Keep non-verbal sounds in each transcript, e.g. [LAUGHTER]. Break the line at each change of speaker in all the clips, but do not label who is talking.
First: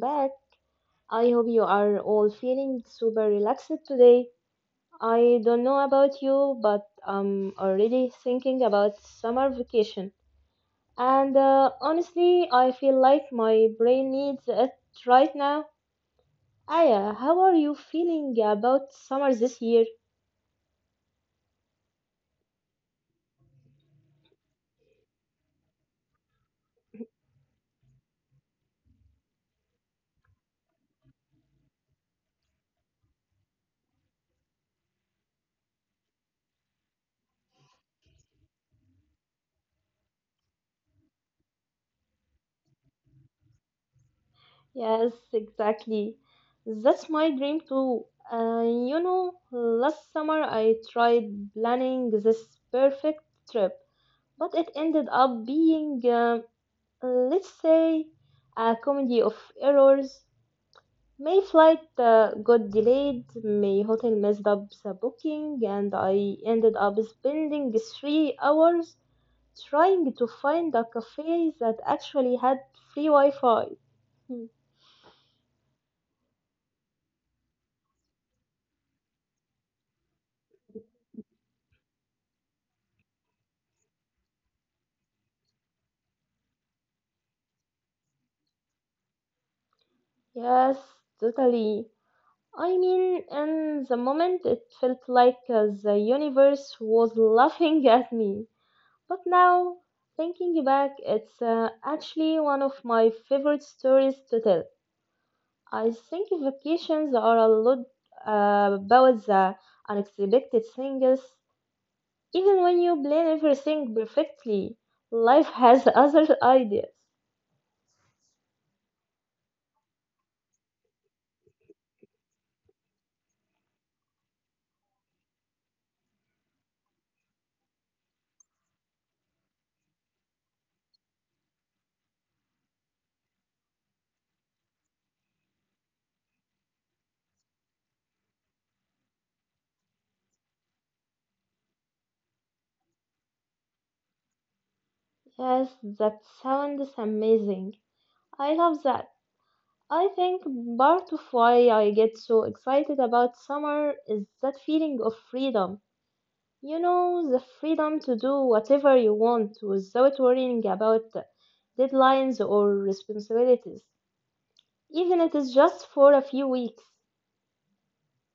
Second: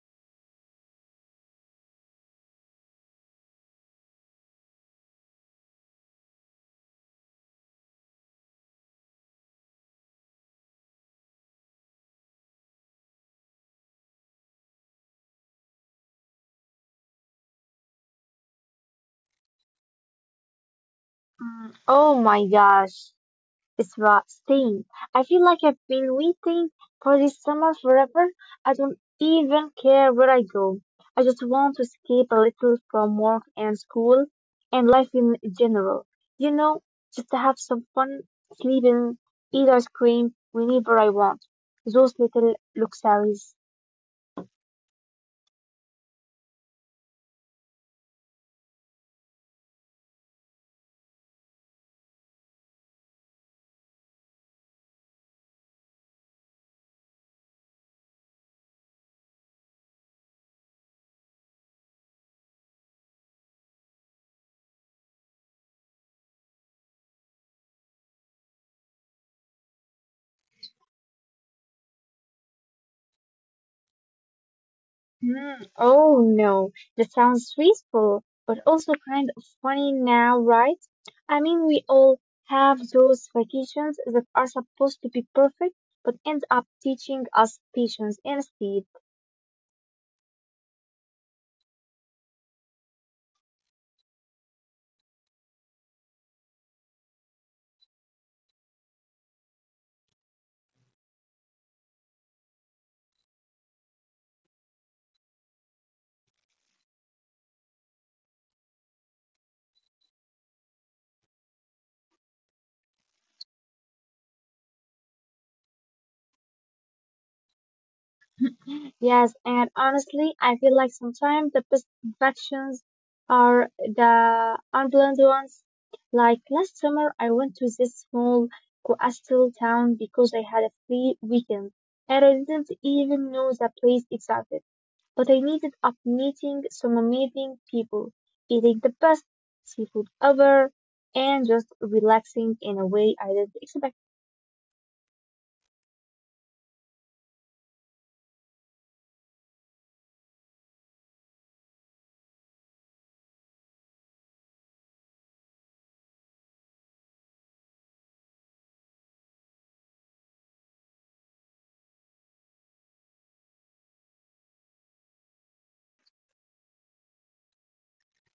back. I hope you are all feeling super relaxed today. I don't know about you, but I'm already thinking about summer vacation. And Honestly, I feel like my brain needs it right now. Aya, how are you feeling about summer this year?
Mm. Oh my gosh, it's roasting. I feel like I've been waiting for this summer forever. I don't even care where I go. I just want to escape a little from work and school and life in general. You know, just to have some fun, sleep in, eat ice cream whenever I want. Those little luxuries.
Yes, exactly. That's my dream too. You know, last summer I tried planning this perfect trip but it ended up being, let's say, a comedy of errors. May flight got delayed, my hotel messed up the booking, and I ended up spending 3 hours trying to find a cafe that actually had free Wi Fi. Hmm.
Hmm. Oh no, that sounds stressful, but also kind of funny now, right? I mean, we all have those vacations that are supposed to be perfect, but end up teaching us patience instead.
Yes, totally. I mean, in the moment, it felt like the universe was laughing at me. But now, thinking back, it's actually one of my favorite stories to tell. I think vacations are a lot about the unexpected things. Even when you plan everything perfectly, life has [LAUGHS] other ideas.
Yes, and honestly, I feel like sometimes the best vacations are the unplanned ones. Like last summer, I went to this small coastal town because I had a free weekend, and I didn't even know the place existed. But I ended up meeting some amazing people, eating the best seafood ever, and just relaxing in a way I didn't expect.
Yes, that sounds amazing. I love that. I think part of why I get so excited about summer is that feeling of freedom. You know, the freedom to do whatever you want without worrying about deadlines or responsibilities, even if it is just for a few weeks. [LAUGHS]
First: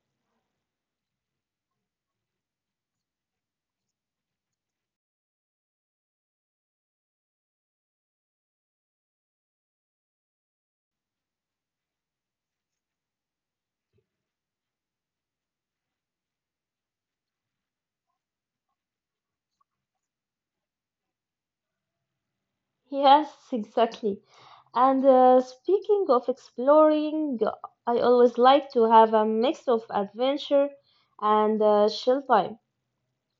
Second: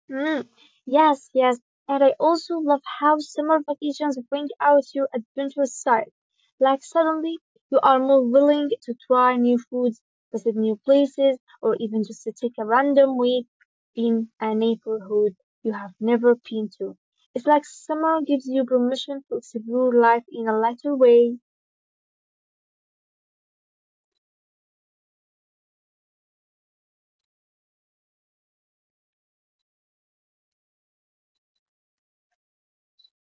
Mm, yes, yes. And I also love how summer vacations bring out your adventurous side. Like suddenly you are more willing to try new foods, visit new places, or even just to take a random week in a neighborhood you have never been to. It's like summer gives you permission to explore life in a lighter way.
Yes, exactly. And Speaking of exploring, I always like to have a mix of adventure and chill time.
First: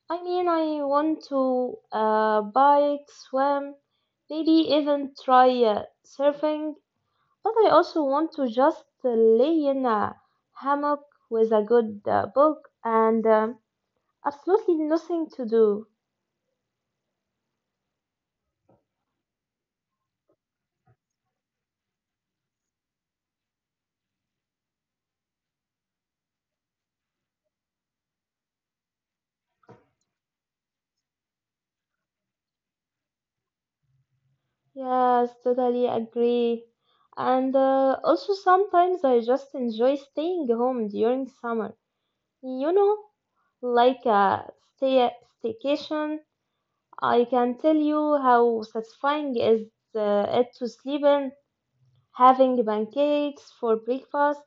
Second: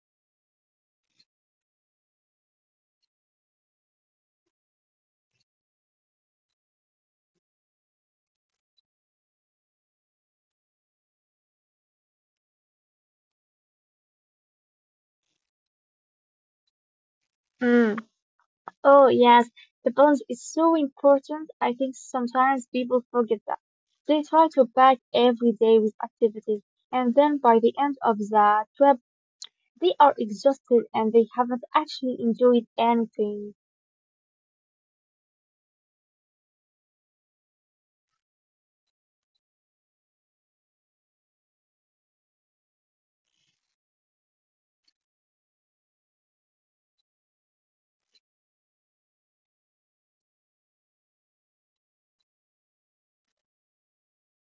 I mean, I want to bike, swim, maybe even try surfing, but I also want to just lay in a hammock with a good book and absolutely nothing to do.
Mm. Oh, yes, the balance is so important. I think sometimes people forget that. They try to pack every day with activities, and then by the end of the trip, they are exhausted and they haven't actually enjoyed anything.
Yes, totally agree. And Also, sometimes I just enjoy staying home during summer. You know, like a stay staycation. I can tell you how satisfying is it to sleep in, having pancakes for breakfast,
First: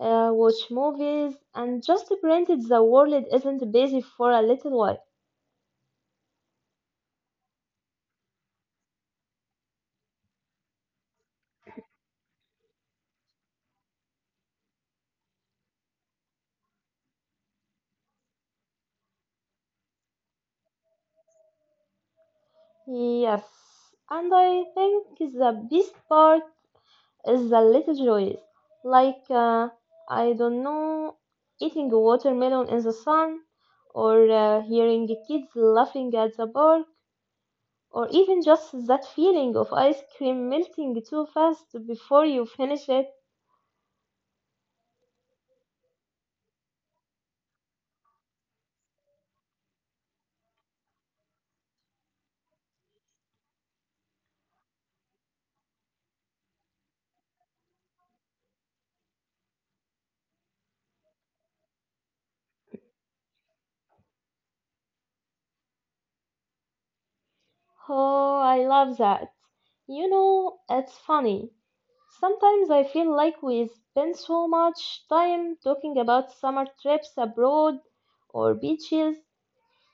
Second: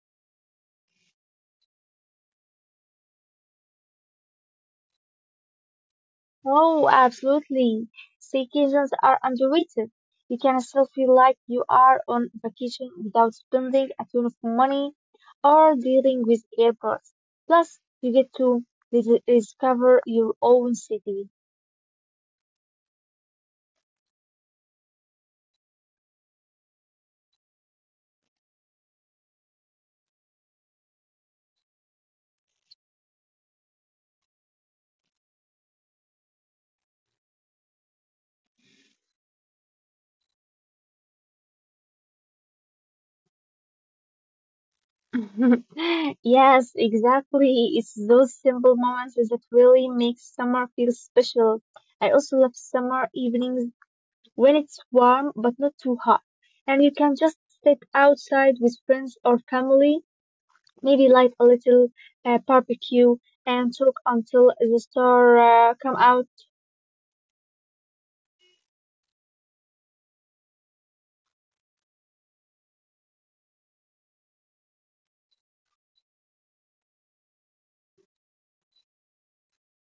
watch movies, and just pretend the world isn't busy for a little while.
Oh, absolutely. Staycations are underrated. You can still feel like you are on vacation without spending a ton of money or dealing with airports. Plus, you get to discover your own city.
Yes, and I think the best part is the little joys, like I don't know, eating a watermelon in the sun, or hearing the kids laughing at the bar. Or even just that feeling of ice cream melting too fast before you finish it.
[LAUGHS] Yes, exactly. It's those simple moments that really make summer feel special. I also love summer evenings when it's warm but not too hot, and you can just sit outside with friends or family, maybe light a little barbecue and talk until the stars come out.
Oh, I love that. You know, it's funny. Sometimes I feel like we spend so much time talking about summer trips abroad or beaches,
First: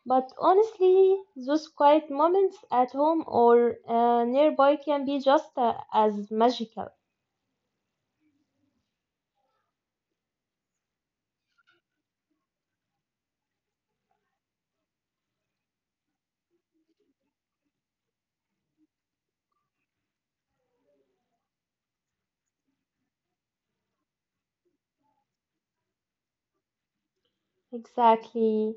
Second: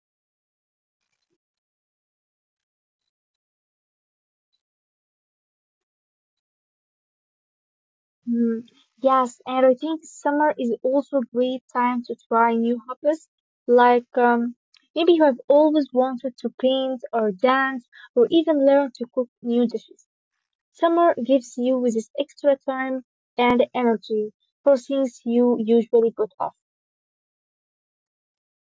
but honestly, those quiet moments at home or nearby can be just as magical.
Mm, yes, and I think summer is also a great time to try new hobbies. Like maybe you have always wanted to paint or dance or even learn to cook new dishes. Summer gives you this extra time and energy for things you usually put off.
Exactly.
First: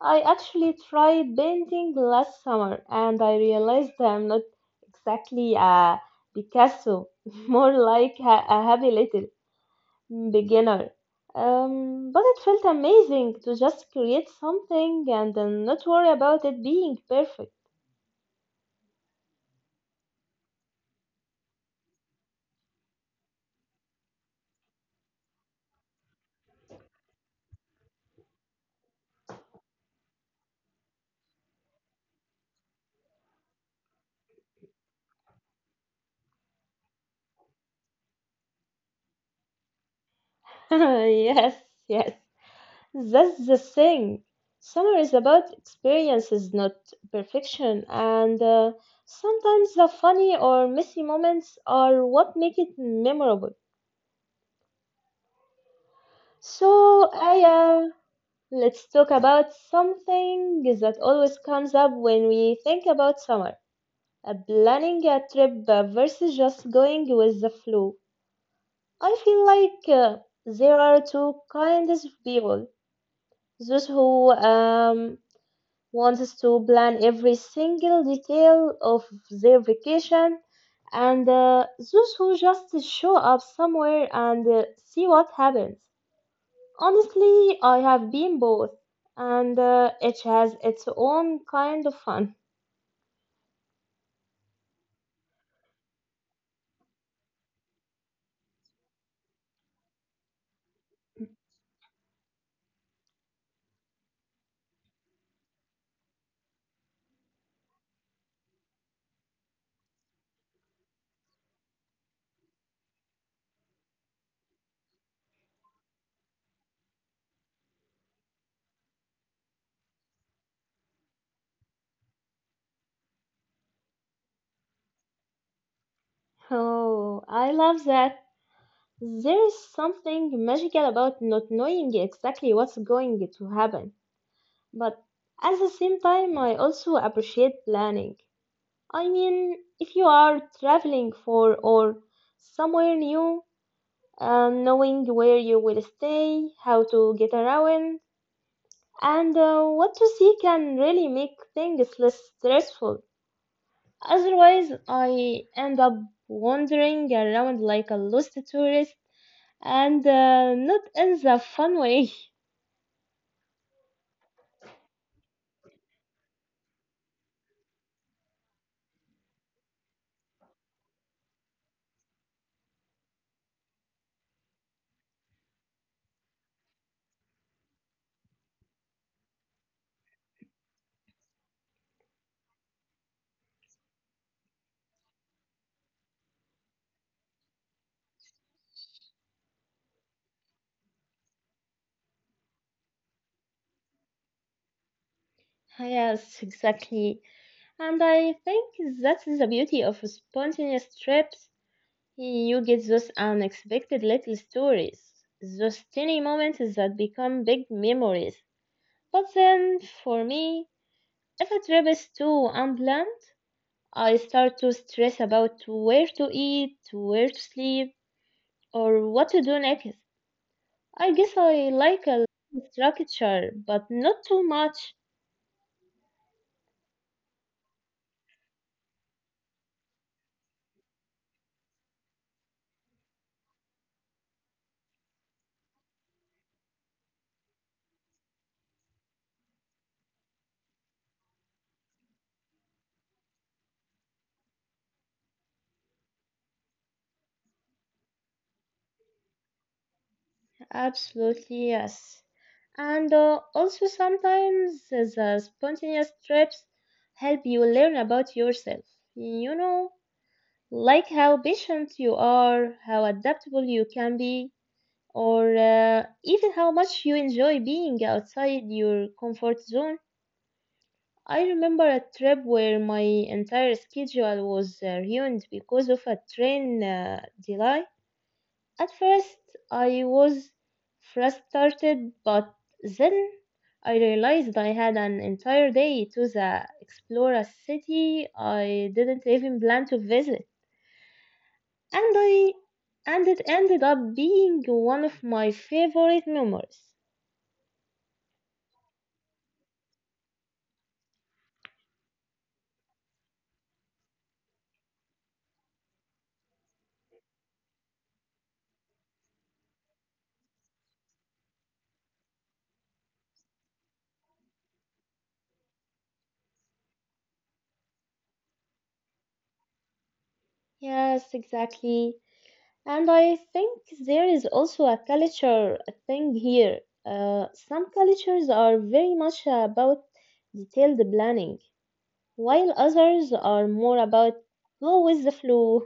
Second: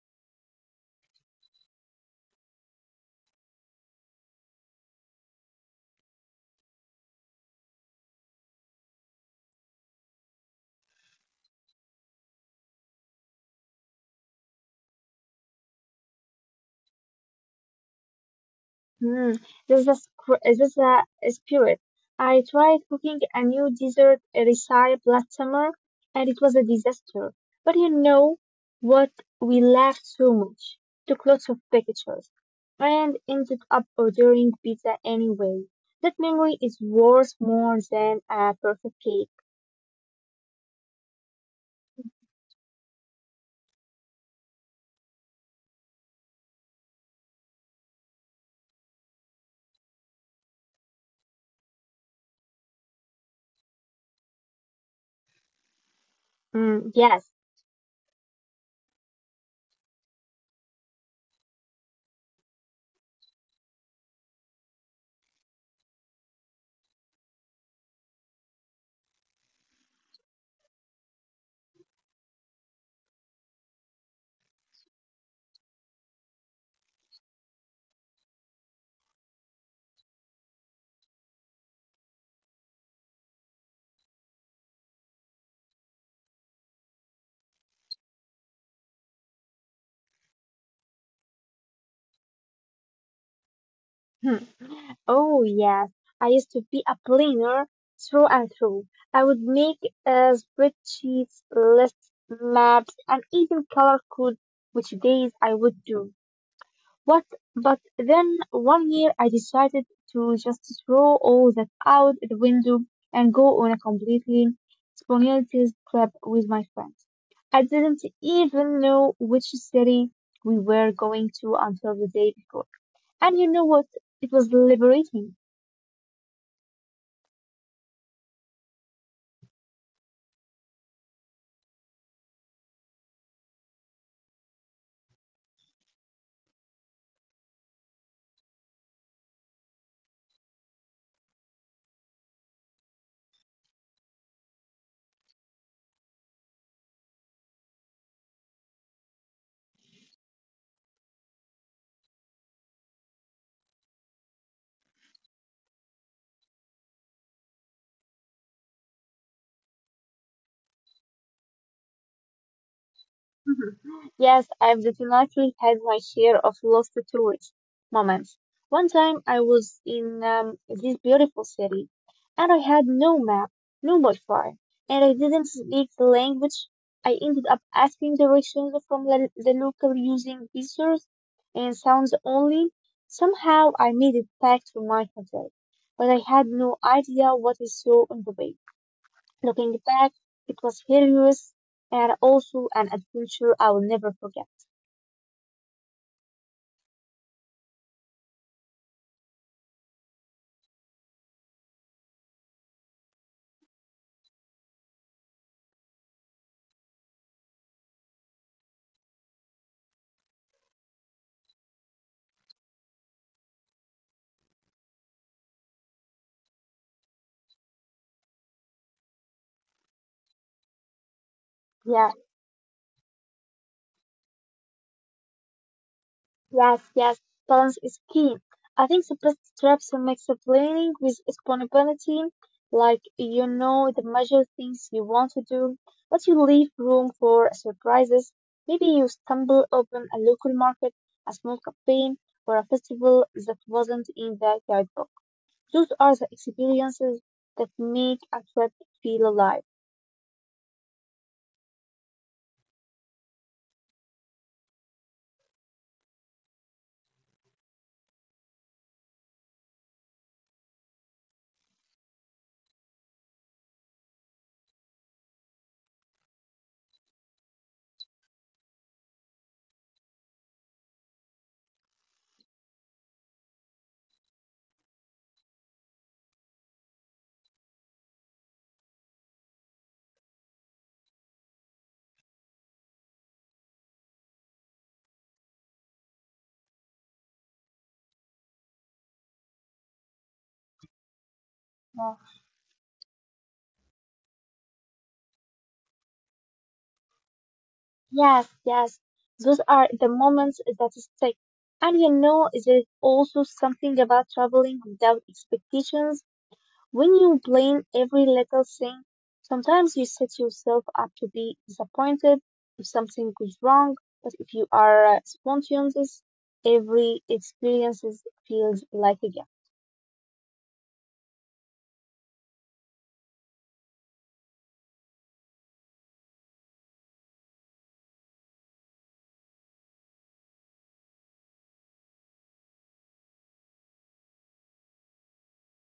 I actually tried painting last summer and I realized I'm not exactly a Picasso, [LAUGHS] more like a happy little beginner. But it felt amazing to just create something and then not worry about it being perfect.
Hmm, this is a spirit. I tried cooking a new dessert recipe last summer, and it was a disaster. But you know what? We laughed so much, took lots of pictures, and ended up ordering pizza anyway. That memory is worth more than a perfect cake.
[LAUGHS] Yes, yes. That's the thing. Summer is about experiences, not perfection. And Sometimes the funny or messy moments are what make it memorable.
Mm,
So,
yes.
Aya, let's talk about something that always comes up when we think about summer. Planning a trip versus just going with the flow. I feel like there are two kinds of people. Those who wants to plan every single detail of their vacation, and those who just show up somewhere and see what happens. Honestly, I have been both, and it has its own kind of fun. [LAUGHS]
[LAUGHS] Oh yes, I used to be a planner through and through. I would make spreadsheets, lists, maps, and even color code which days I would do. What? But then one year I decided to just throw all that out the window and go on a completely spontaneous trip with my friends. I didn't even know which city we were going to until the day before. And you know what? It was liberating.
Oh, I love that. There is something magical about not knowing exactly what's going to happen, but at the same time, I also appreciate planning. I mean, if you are traveling for or somewhere new, knowing where you will stay, how to get around, and what to see can really make things less stressful. Otherwise, I end up wandering around like a lost tourist and not in the fun way.
[LAUGHS] Mhm. Yes, I've definitely had my share of lost to tourist moments. One time I was in this beautiful city and I had no map, no Wi-Fi, and I didn't speak the language. I ended up asking directions from the local using pictures and sounds only. Somehow I made it back to my hotel, but I had no idea what I saw on the way. Looking back, it was hilarious and also an adventure I will never forget.
[LAUGHS] Yes, exactly. And I think that is the beauty of spontaneous trips. You get those unexpected little stories, those tiny moments that become big memories. But then, for me, if a trip is too unplanned, I start to stress about where to eat, where to sleep, or what to do next. I guess I like
Yeah,
a little structure, but not too much.
yes, yes, balance is key. I think the best strategy makes the planning with responsibility, like you know the major things you want to do, but you leave room for surprises. Maybe you stumble upon a local market, a small campaign, or a festival that wasn't in the guidebook. Those are the experiences that make a trip feel alive.
Absolutely, yes. And Also, sometimes the spontaneous trips help you learn about yourself. You know, like how patient you are, how adaptable you can be, or even how much you enjoy being outside your comfort zone. I remember a trip where my entire schedule was ruined because of a train delay. At first, I was frustrated, but then I realized I had an entire day to the explore a city I didn't even plan to visit. and I and it ended up being one of my favorite memories.
Yes, yes. Those are the moments that stick. And you know, there's also something about traveling without expectations. When you plan every little thing, sometimes you set yourself up to be disappointed if something goes wrong. But if you are spontaneous, every experience feels like a
Yes, exactly. And I think there is also a culture thing here. Some cultures are very much about detailed planning, while others are more about go with the flow.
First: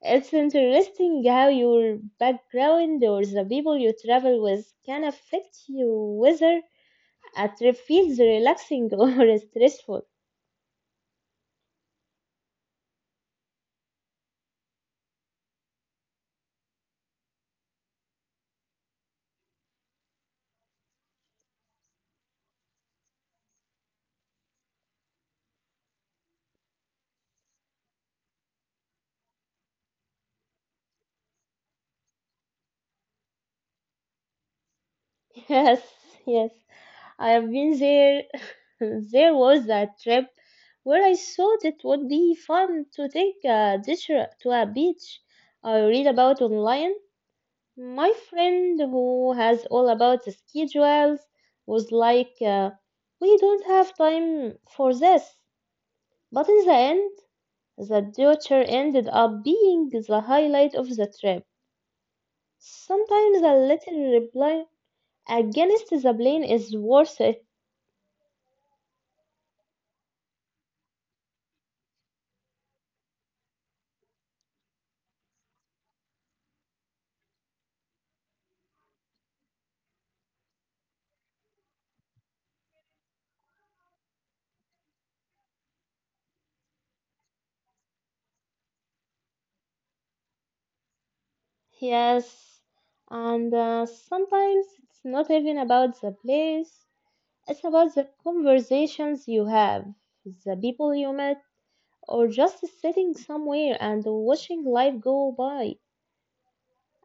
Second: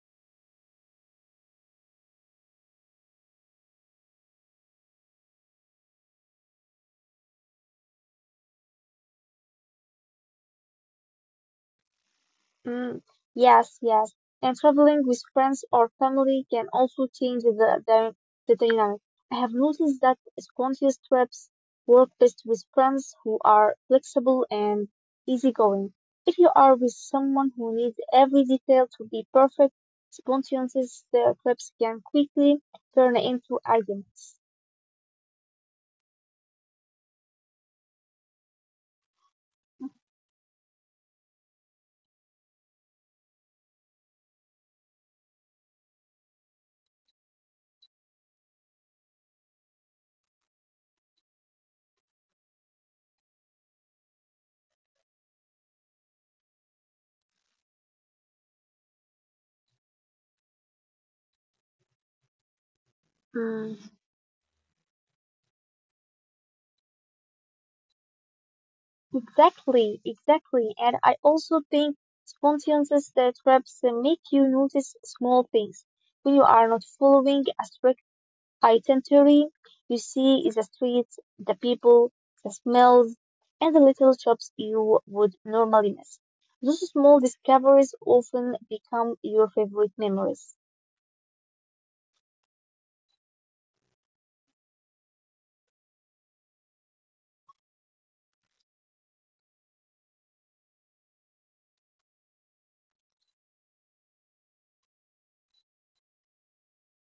It's interesting how your background or the people you travel with can affect you whether a trip feels relaxing [LAUGHS] or stressful.
Mm, yes, yes. And traveling with friends or family can also change the dynamic. I have noticed that spontaneous trips work best with friends who are flexible and easygoing. If you are with someone who needs every detail to be perfect, spontaneous trips can quickly turn into arguments.
Yes, yes. I have been there. [LAUGHS] There was that trip where I thought it would be fun to take a teacher to a beach. I read about online. My friend who has all about the schedules was like, we don't have time for this. But in the end, the teacher ended up being the highlight of the trip. Sometimes a
Mm.
little reply against the plane is worth it.
Exactly, exactly. And I also think spontaneous trips make you notice small things. When you are not following a strict itinerary, you see the streets, the people, the smells, and the little shops you would normally miss. Those small discoveries often become your favorite memories.
Yes, and sometimes it's not even about the place, it's about the conversations you have, the people you met, or just sitting somewhere and watching life go by.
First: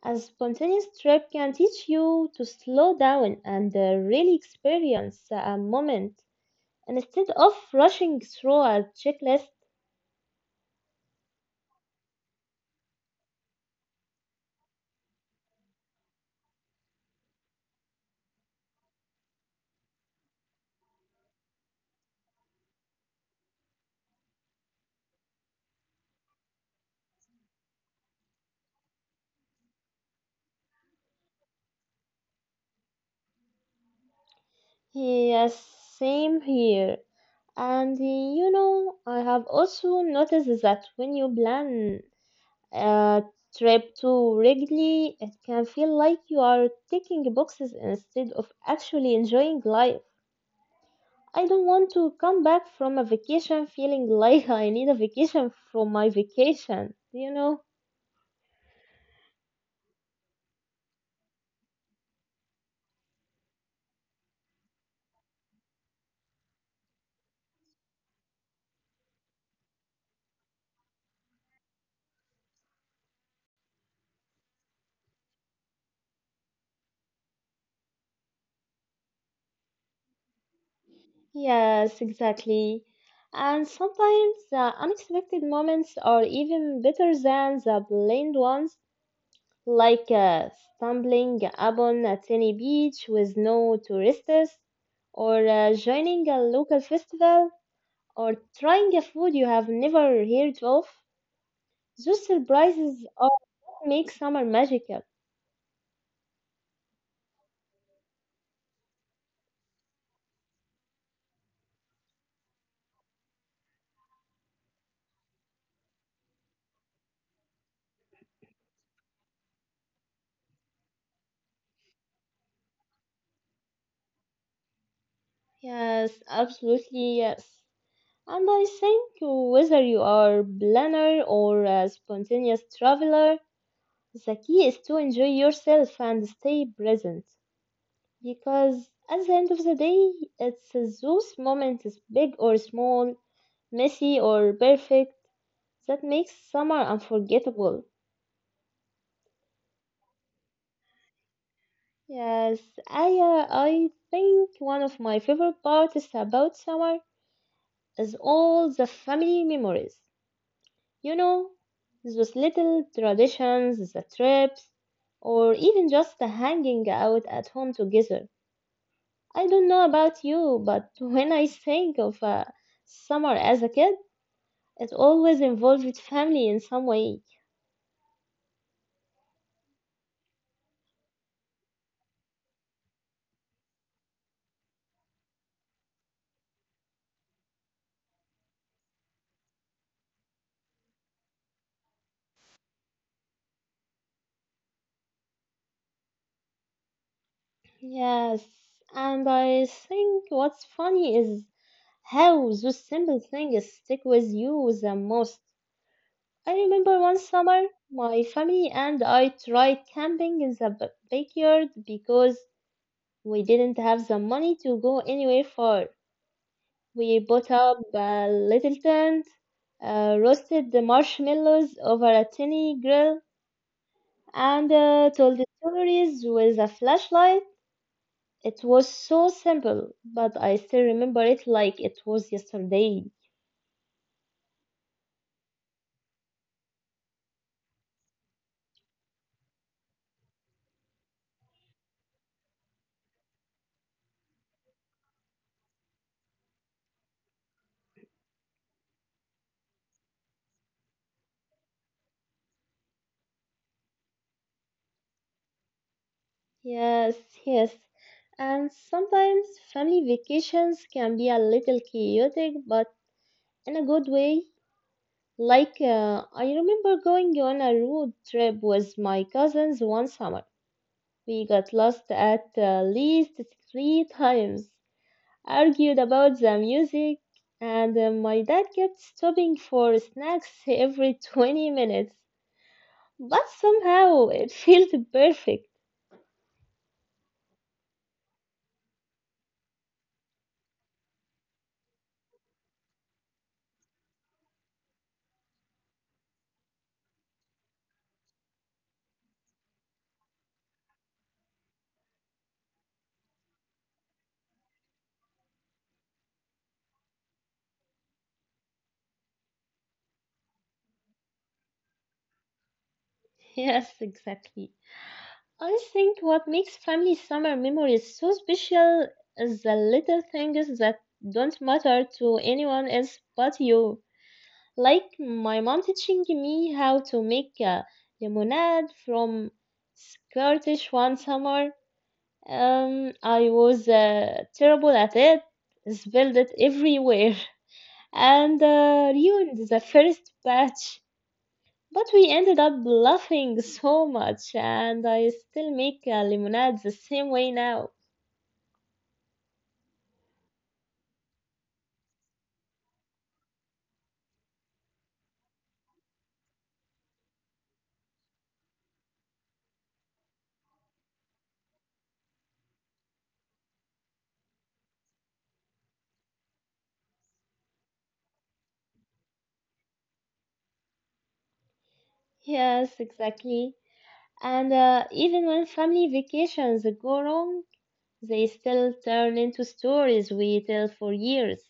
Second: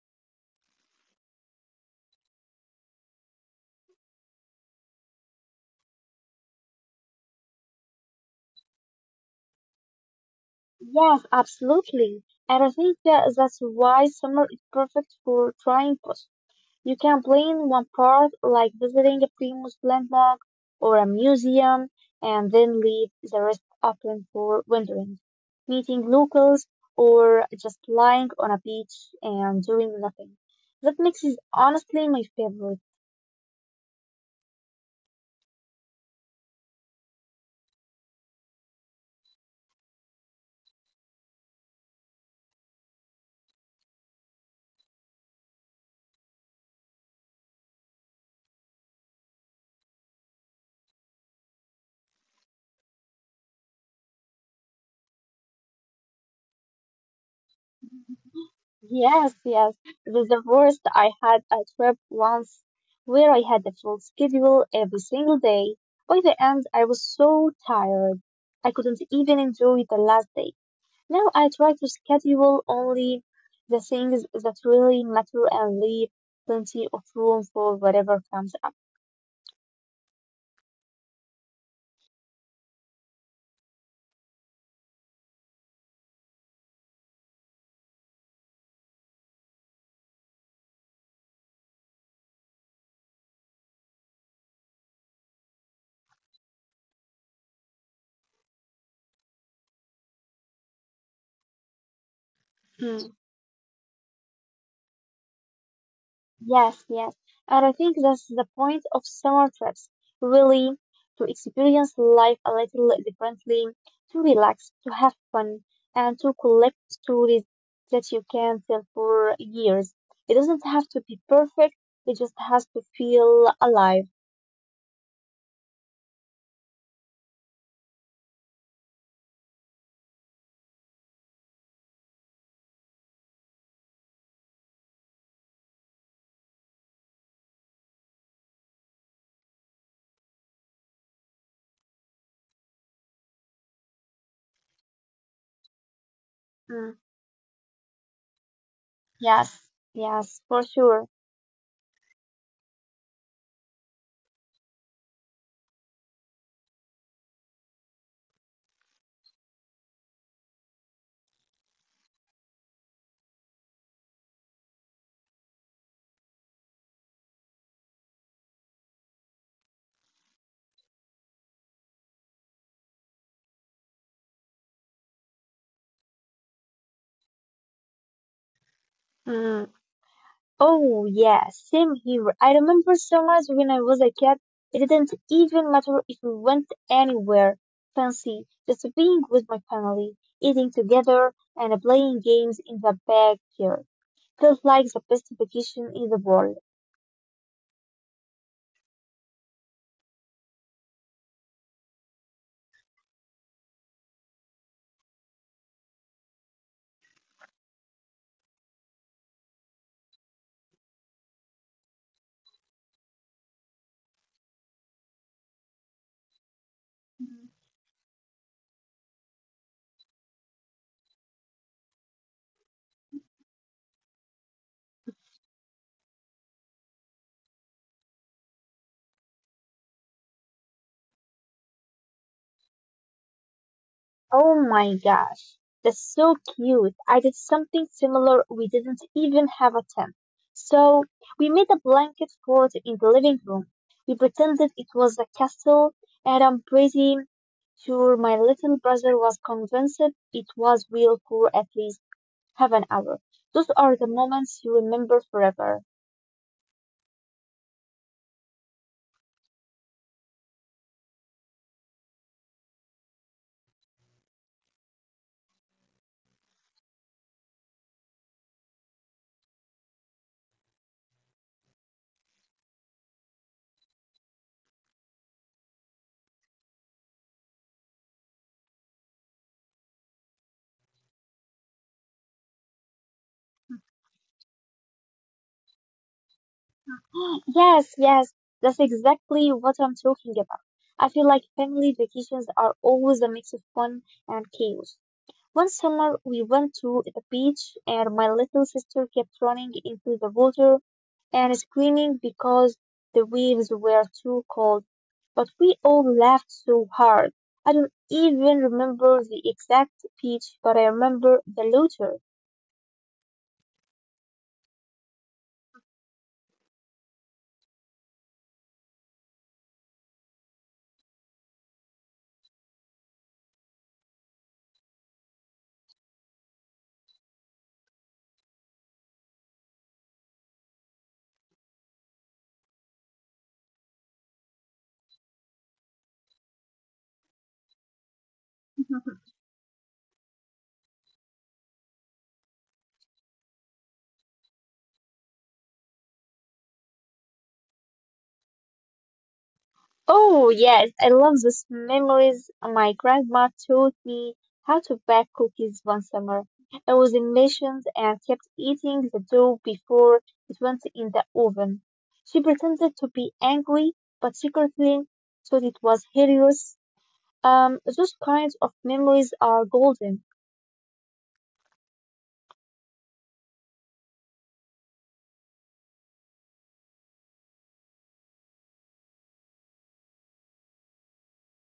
A spontaneous trip can teach you to slow down and really experience a moment instead of rushing through a checklist.
Yes, absolutely. And I think that that's why summer is perfect for trying. You can plan one part, like visiting a famous landmark or a museum, and then leave the rest open for wandering, meeting locals, or just lying on a beach and doing nothing. That mix is honestly my favorite.
Yes, same here. And You know, I have also noticed that when you plan a trip too rigidly, it can feel like you are ticking boxes instead of actually enjoying life. I don't want to come back from a vacation feeling [LAUGHS] like I need a vacation from my vacation, you know?
Yes, yes. The worst, I had a trip once where I had a full schedule every single day. By the end, I was so tired. I couldn't even enjoy the last day. Now I try to schedule only the things that really matter and leave plenty of room for whatever comes up.
Yes, exactly. And sometimes the unexpected moments are even better than the planned ones like stumbling upon a tiny beach with no tourists, or joining a local festival, or trying a food you have never heard of. Those surprises
Mm.
all make summer magical.
Yes, yes. And I think that's the point of summer trips, really, to experience life a little differently, to relax, to have fun, and to collect stories that you can tell for years. It doesn't have to be perfect, it just has to feel alive.
Yes, absolutely, yes. And I think whether you are planner or a spontaneous traveler, the key is to enjoy yourself and stay present. Because at the end of the day, it's those moments, big or small, messy or perfect, that makes summer
Mm.
unforgettable.
Yes, yes, for sure.
Yes, I think one of my favorite parts about summer is all the family memories. You know, those little traditions, the trips, or even just the hanging out at home together. I don't know about you, but [LAUGHS] when I think of summer as a kid, it always involved with family in some way.
Mm. Oh yeah, same here. I remember summers when I was a kid. It didn't even matter if we went anywhere fancy, just being with my family, eating together, and playing games in the backyard felt like the best vacation in the world.
Yes, and I think what's funny is how those simple things stick with you the most. I remember one summer, my family and I tried camping in the backyard because we didn't have the money to go anywhere far. We bought up a little tent, roasted the marshmallows over a tiny grill, and told the stories with a flashlight. It was so simple, but I still remember it like it was yesterday.
Oh my gosh, that's so cute. I did something similar. We didn't even have a tent. So we made a blanket fort in the living room. We pretended it was a castle, and I'm pretty sure my little brother was convinced it was real for at least half an hour. Those are the moments you remember forever.
Yes, yes. And sometimes family vacations can be a little chaotic, but in a good way. Like, I remember going on a road trip with my cousins one summer. We got lost at least three times, argued about the music, and my dad kept stopping for snacks every [LAUGHS] 20 minutes. But somehow it feels perfect. [LAUGHS]
[GASPS] Yes, yes, that's exactly what I'm talking about. I feel like family vacations are always a mix of fun and chaos. One summer we went to the beach and my little sister kept running into the water and screaming because the waves were too cold. But we all laughed so hard. I don't even remember the exact beach, but I remember the laughter.
Yes, exactly. I think what makes family summer memories so special is the little things that don't matter to anyone else but you. Like my mom teaching me how to make a lemonade from Scottish one summer. I was terrible at it, spilled it everywhere, [LAUGHS] and
[LAUGHS]
ruined the first batch. But we ended up laughing so much, and I still make lemonade the same way now.
Oh, yes, I love those memories. My grandma taught me how to bake cookies one summer. I was in missions and kept eating the dough before it went in the oven. She pretended to be angry, but secretly thought it was hilarious. Those kinds of memories are golden.
Yes, exactly. And Even when family vacations go wrong, they still turn into stories we tell for years.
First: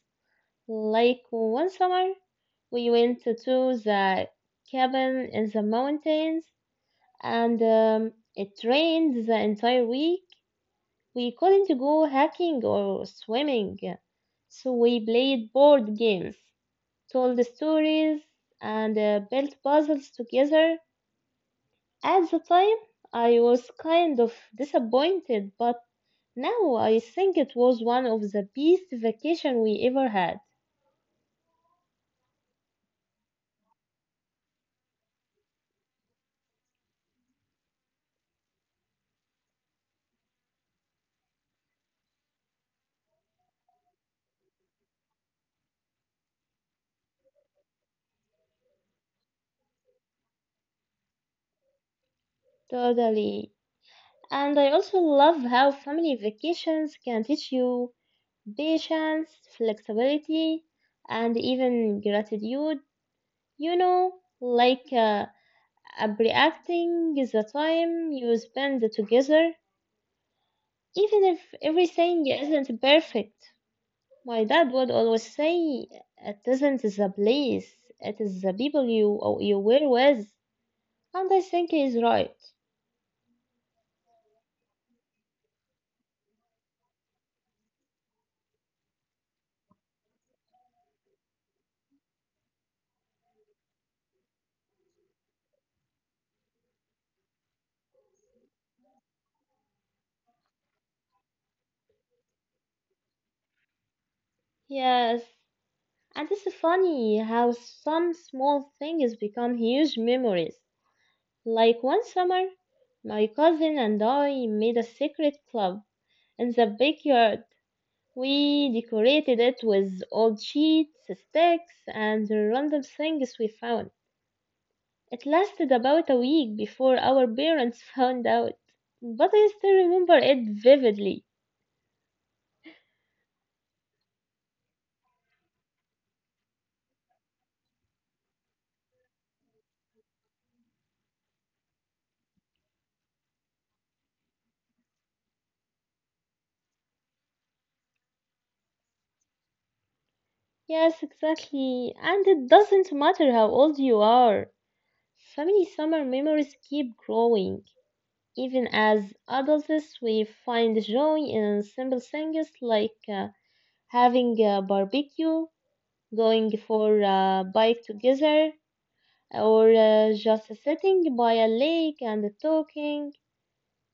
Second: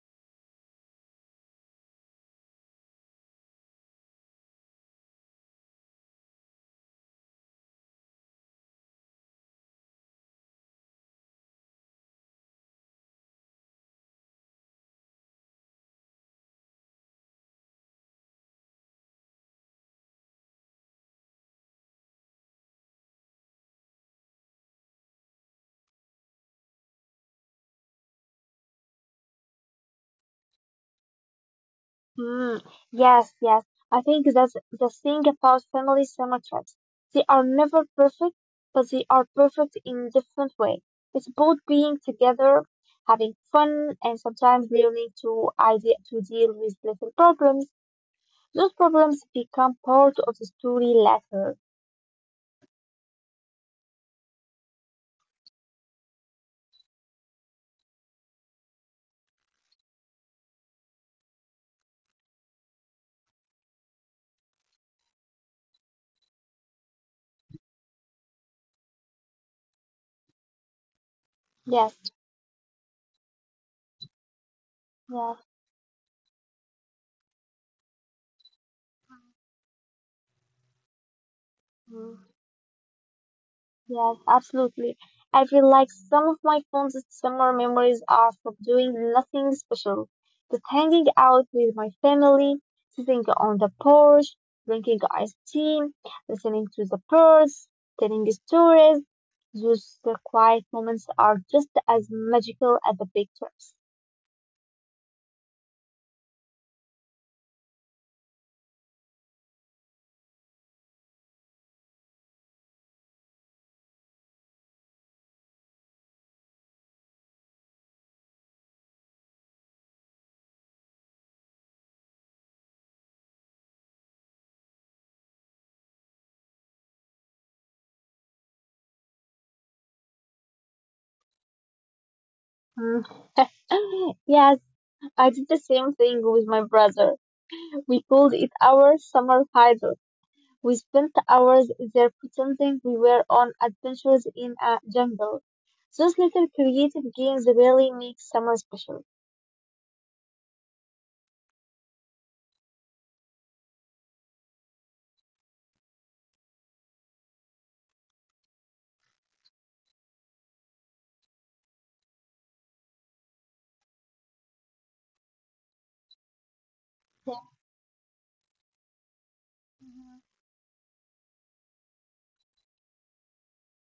Like one summer, we went to the cabin in the mountains, and it rained the entire week. We couldn't go hiking or swimming, so we played board games, told stories, and built puzzles together. At the time, I was kind of disappointed, but now I think it was one of the best vacation we ever had.
Mm, yes, yes. I think that's the thing about family summer trips. They are never perfect, but they are perfect in different way. It's both being together, having fun, and sometimes learning to idea to deal with little problems. Those problems become part of the story later.
Totally. And I also love how family vacations can teach you patience, flexibility, and even gratitude. You know, like appreciating the time you spend together, even if
Yes,
everything isn't perfect. My dad would always
yes.
say, "It isn't the place; it is the people you were with," and I think he's
Mm.
right.
Yes, absolutely. I feel like some of my fondest summer memories are from doing nothing special, just hanging out with my family, sitting on the porch, drinking iced tea, listening to the birds, telling stories. Those quiet moments are just as magical as the big trips.
Yes, and it's funny how some small things become huge memories. Like one summer, my cousin and I made a secret club in the backyard. We decorated it with old sheets, sticks, and random things we found. It lasted about a week before our parents [LAUGHS] found out, but I still remember it vividly.
Mm. [LAUGHS] Yes, I did the same thing with my brother. We called it our summer hideout. We spent hours there pretending we were on adventures in a jungle. Those little creative games really make summer special.
Yes, exactly, and it doesn't matter how old you are. Family summer memories keep growing. Even as adults, we find joy in simple things like having a barbecue, going for a bike together, or just sitting by a lake and talking.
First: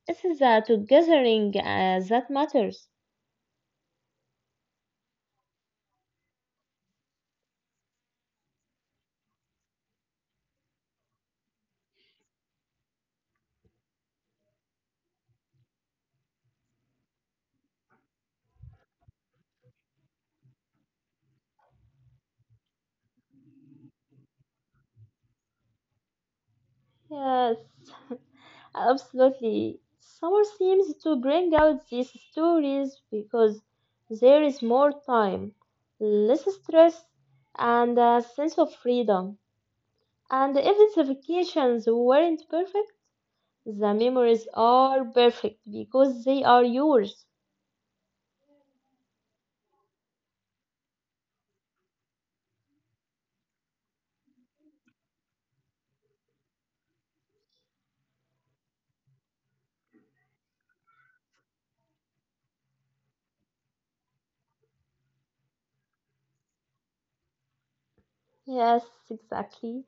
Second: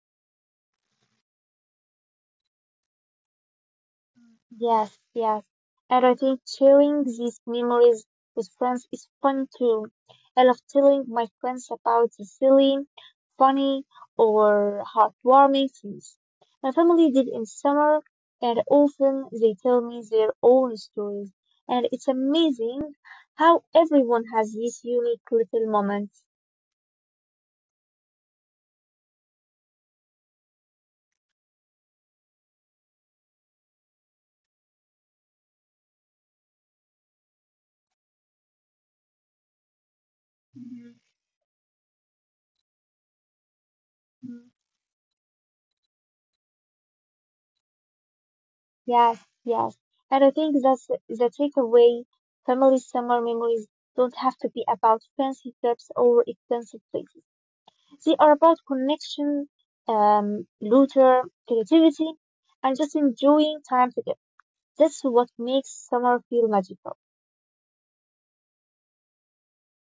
It's the togethering that matters.
Yes, yes. And I think sharing these memories with friends is fun too. I love telling my friends about the silly, funny, or heartwarming things my family did in summer, and often they tell me their own stories. And it's amazing how everyone has these unique little moments.
Yes, [LAUGHS] absolutely. Summer seems to bring out these stories because there is more time, less stress, and a sense of freedom. And even
Mhm.
the vacations weren't perfect, the memories are perfect because they are yours.
Yes, yes. And I think that's the takeaway. Family summer memories don't have to be about fancy trips or expensive places. They are about connection, laughter, creativity, and just enjoying time together. That's what makes summer feel magical.
Yes, exactly.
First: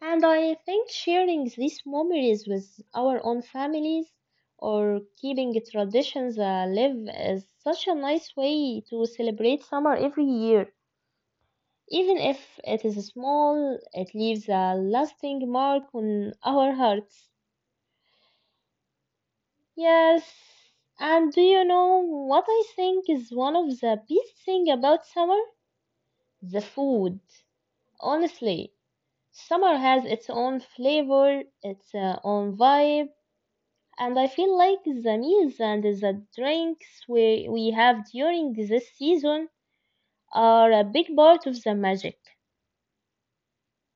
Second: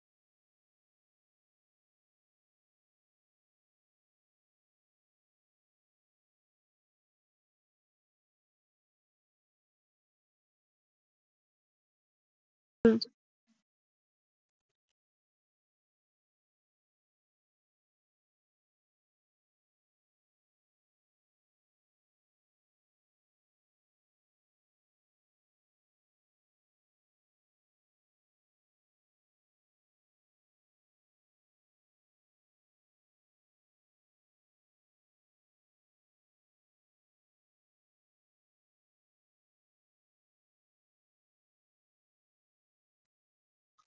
And I think sharing these memories with our own families or keeping traditions alive is such a nice way to celebrate summer every year. Even if it
Mm.
is small, it leaves a lasting mark on our hearts. Yes. And do you know what I think is one of the best thing about summer? The food. Honestly, summer has its own flavor, its own vibe. And I feel like the meals and the drinks we have during this season are a big part of the magic.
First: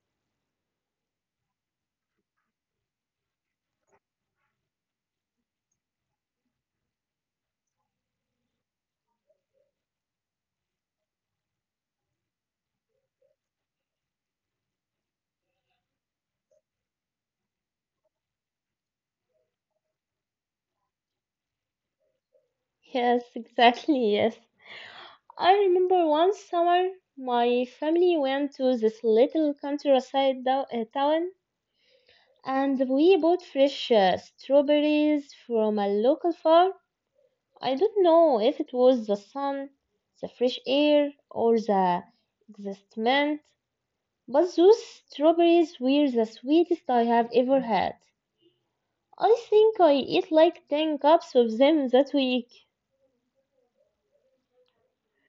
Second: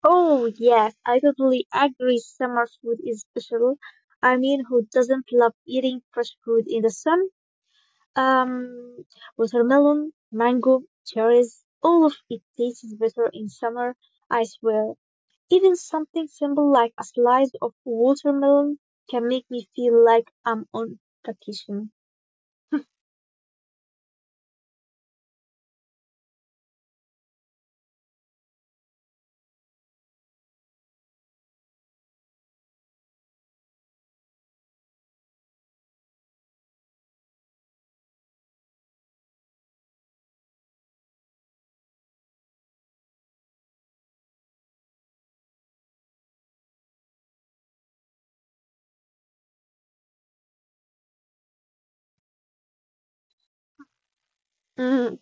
Oh, yes, I totally agree. Summer food is special. I mean, who doesn't love eating fresh food in the sun? Um, watermelon, mango, cherries, all of it tastes better in summer, I swear. Even something simple like a slice of watermelon can make me feel like I'm on vacation.
Yes, [LAUGHS] exactly, yes. I remember one summer my family went to this little countryside town and we bought fresh strawberries from a local farm. I don't know if it was the sun, the fresh air, or the excitement. But those strawberries were the sweetest I have ever had. I think I ate like 10 cups of them that week.
Mm.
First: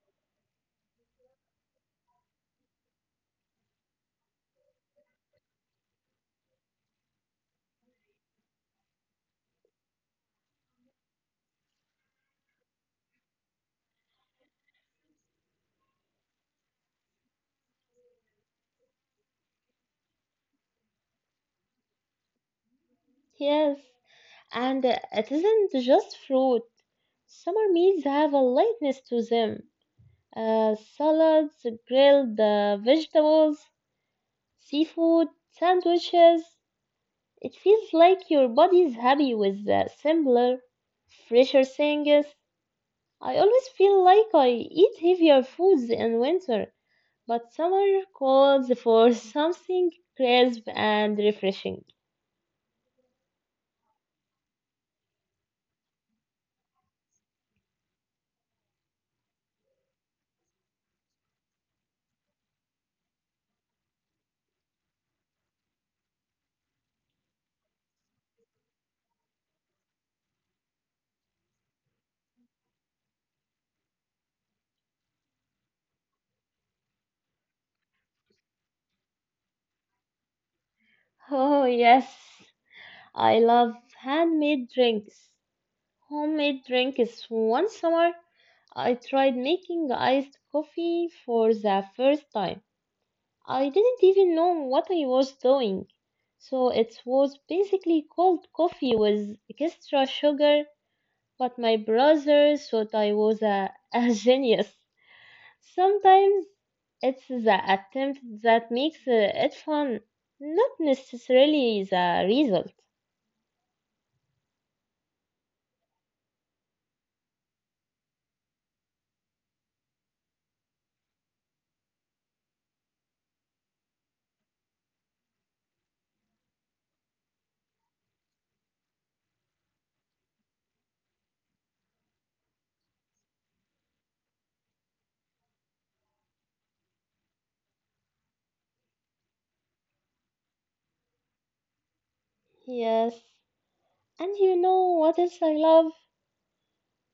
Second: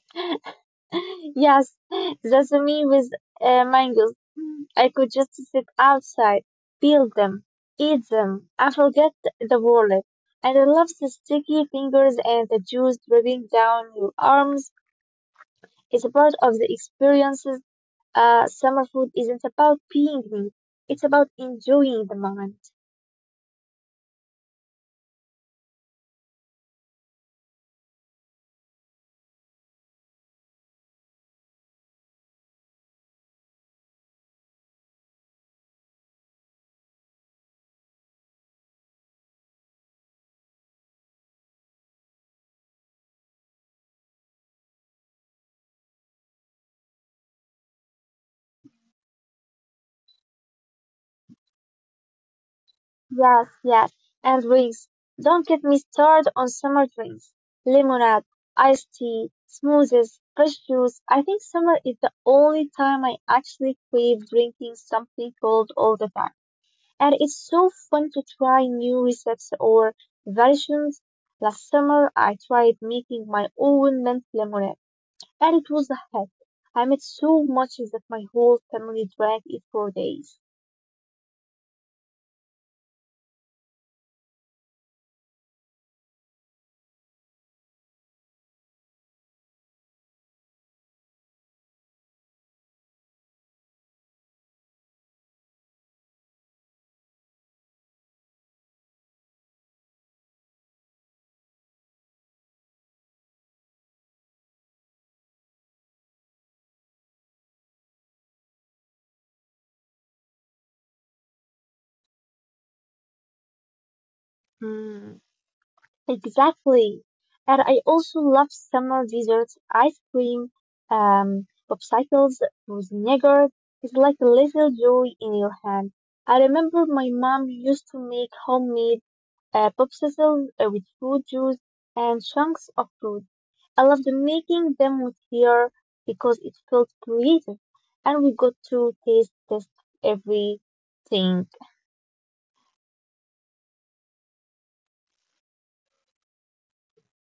[LAUGHS] Yes, that's me with mangoes. I could just sit outside, peel them, eat them, and forget the wallet. And I love the sticky fingers and the juice dripping down your arms. It's a part of the experiences. Summer food isn't about being me. It's about enjoying the moment.
Yes, and it isn't just fruit. Summer meals have a lightness to them. Salads, grilled vegetables, seafood, sandwiches. It feels like your body is happy with the simpler, fresher things. I always feel like I eat heavier foods in winter. But summer calls for something crisp and refreshing.
Yes, yes. And drinks. Don't get me started on summer drinks. Lemonade, iced tea, smoothies, fresh juice. I think summer is the only time I actually crave drinking something cold all the time. And it's so fun to try new recipes or versions. Last summer, I tried making my own mint lemonade and it was a hit. I made so much that my whole family drank it for days.
Oh, yes. I love handmade drinks. Homemade drinks. One summer, I tried making iced coffee for the first time. I didn't even know what I was doing. So it was basically cold coffee with extra sugar, but my brother thought I was a genius. Sometimes it's the attempt that makes it fun, not necessarily the result.
Mm. Exactly. And I also love summer desserts, ice cream, popsicles, with yogurt. It's like a little joy in your hand. I remember my mom used to make homemade popsicles with fruit juice and chunks of fruit. I loved making them with hair because it felt creative and we got to taste test everything.
Yes, and you know what else I love?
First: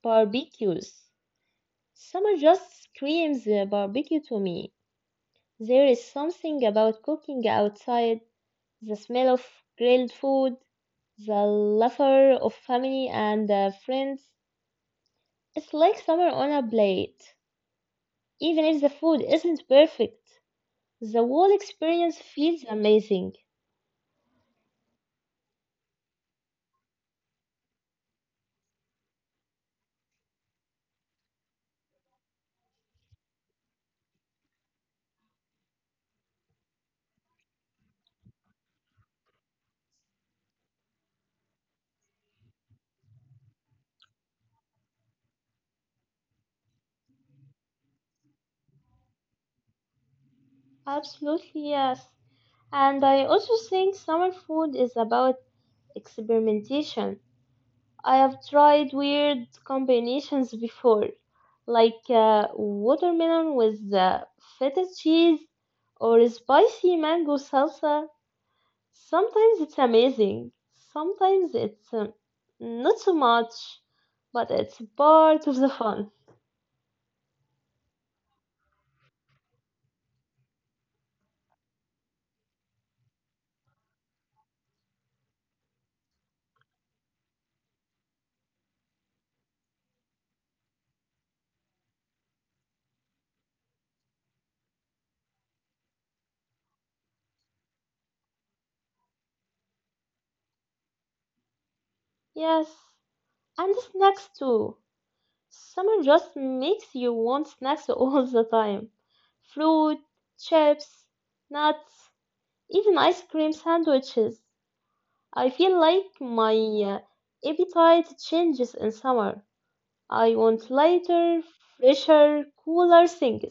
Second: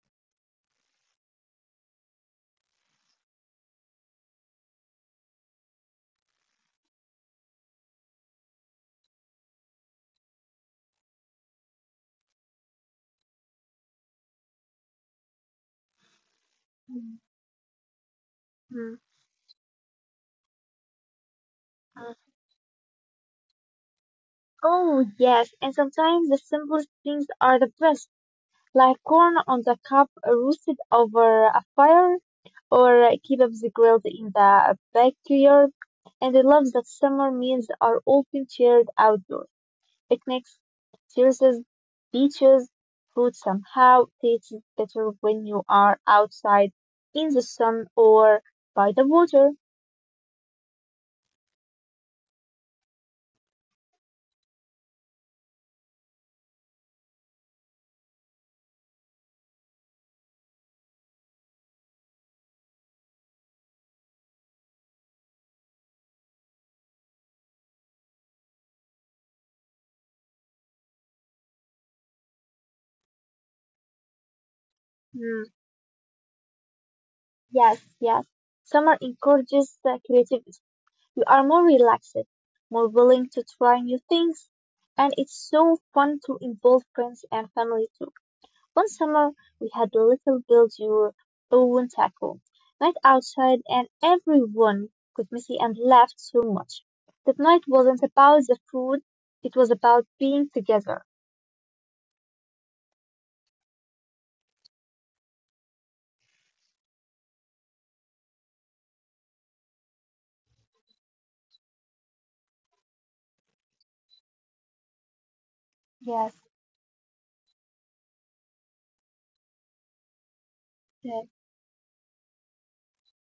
Barbecues. Summer just screams barbecue to me. There is something about cooking outside, the smell of grilled food, the laughter of family and friends. It's like summer on a plate, even if the
Mhm.
food isn't perfect. The whole experience feels amazing.
Oh, yes, and sometimes the simplest things are the best, like corn on the cob roasted over a fire or kebabs grilled in the backyard. And I love that summer meals are often shared outdoors. Picnics, terraces, beaches, food somehow tastes better when you are outside in the sun or by the water.
Absolutely, yes. And I also think summer food is about experimentation. I have tried weird combinations before, like watermelon with feta cheese or spicy mango salsa. Sometimes it's amazing, sometimes it's not so much, but it's part
Mm,
of the fun.
yes, yes. Summer encourages creativity. You are more relaxed, more willing to try new things, and it's so fun to involve friends and family too. One summer we had a little build your own tackle night outside and everyone one got messy and laughed so much. That night wasn't about the food, it was about being together.
Yes, and snacks too. Summer just makes you want snacks [LAUGHS] all the time. Fruit, chips, nuts, even ice cream sandwiches. I feel like
Yes,
my uh, appetite changes in summer. I want lighter,
yes,
fresher, cooler things.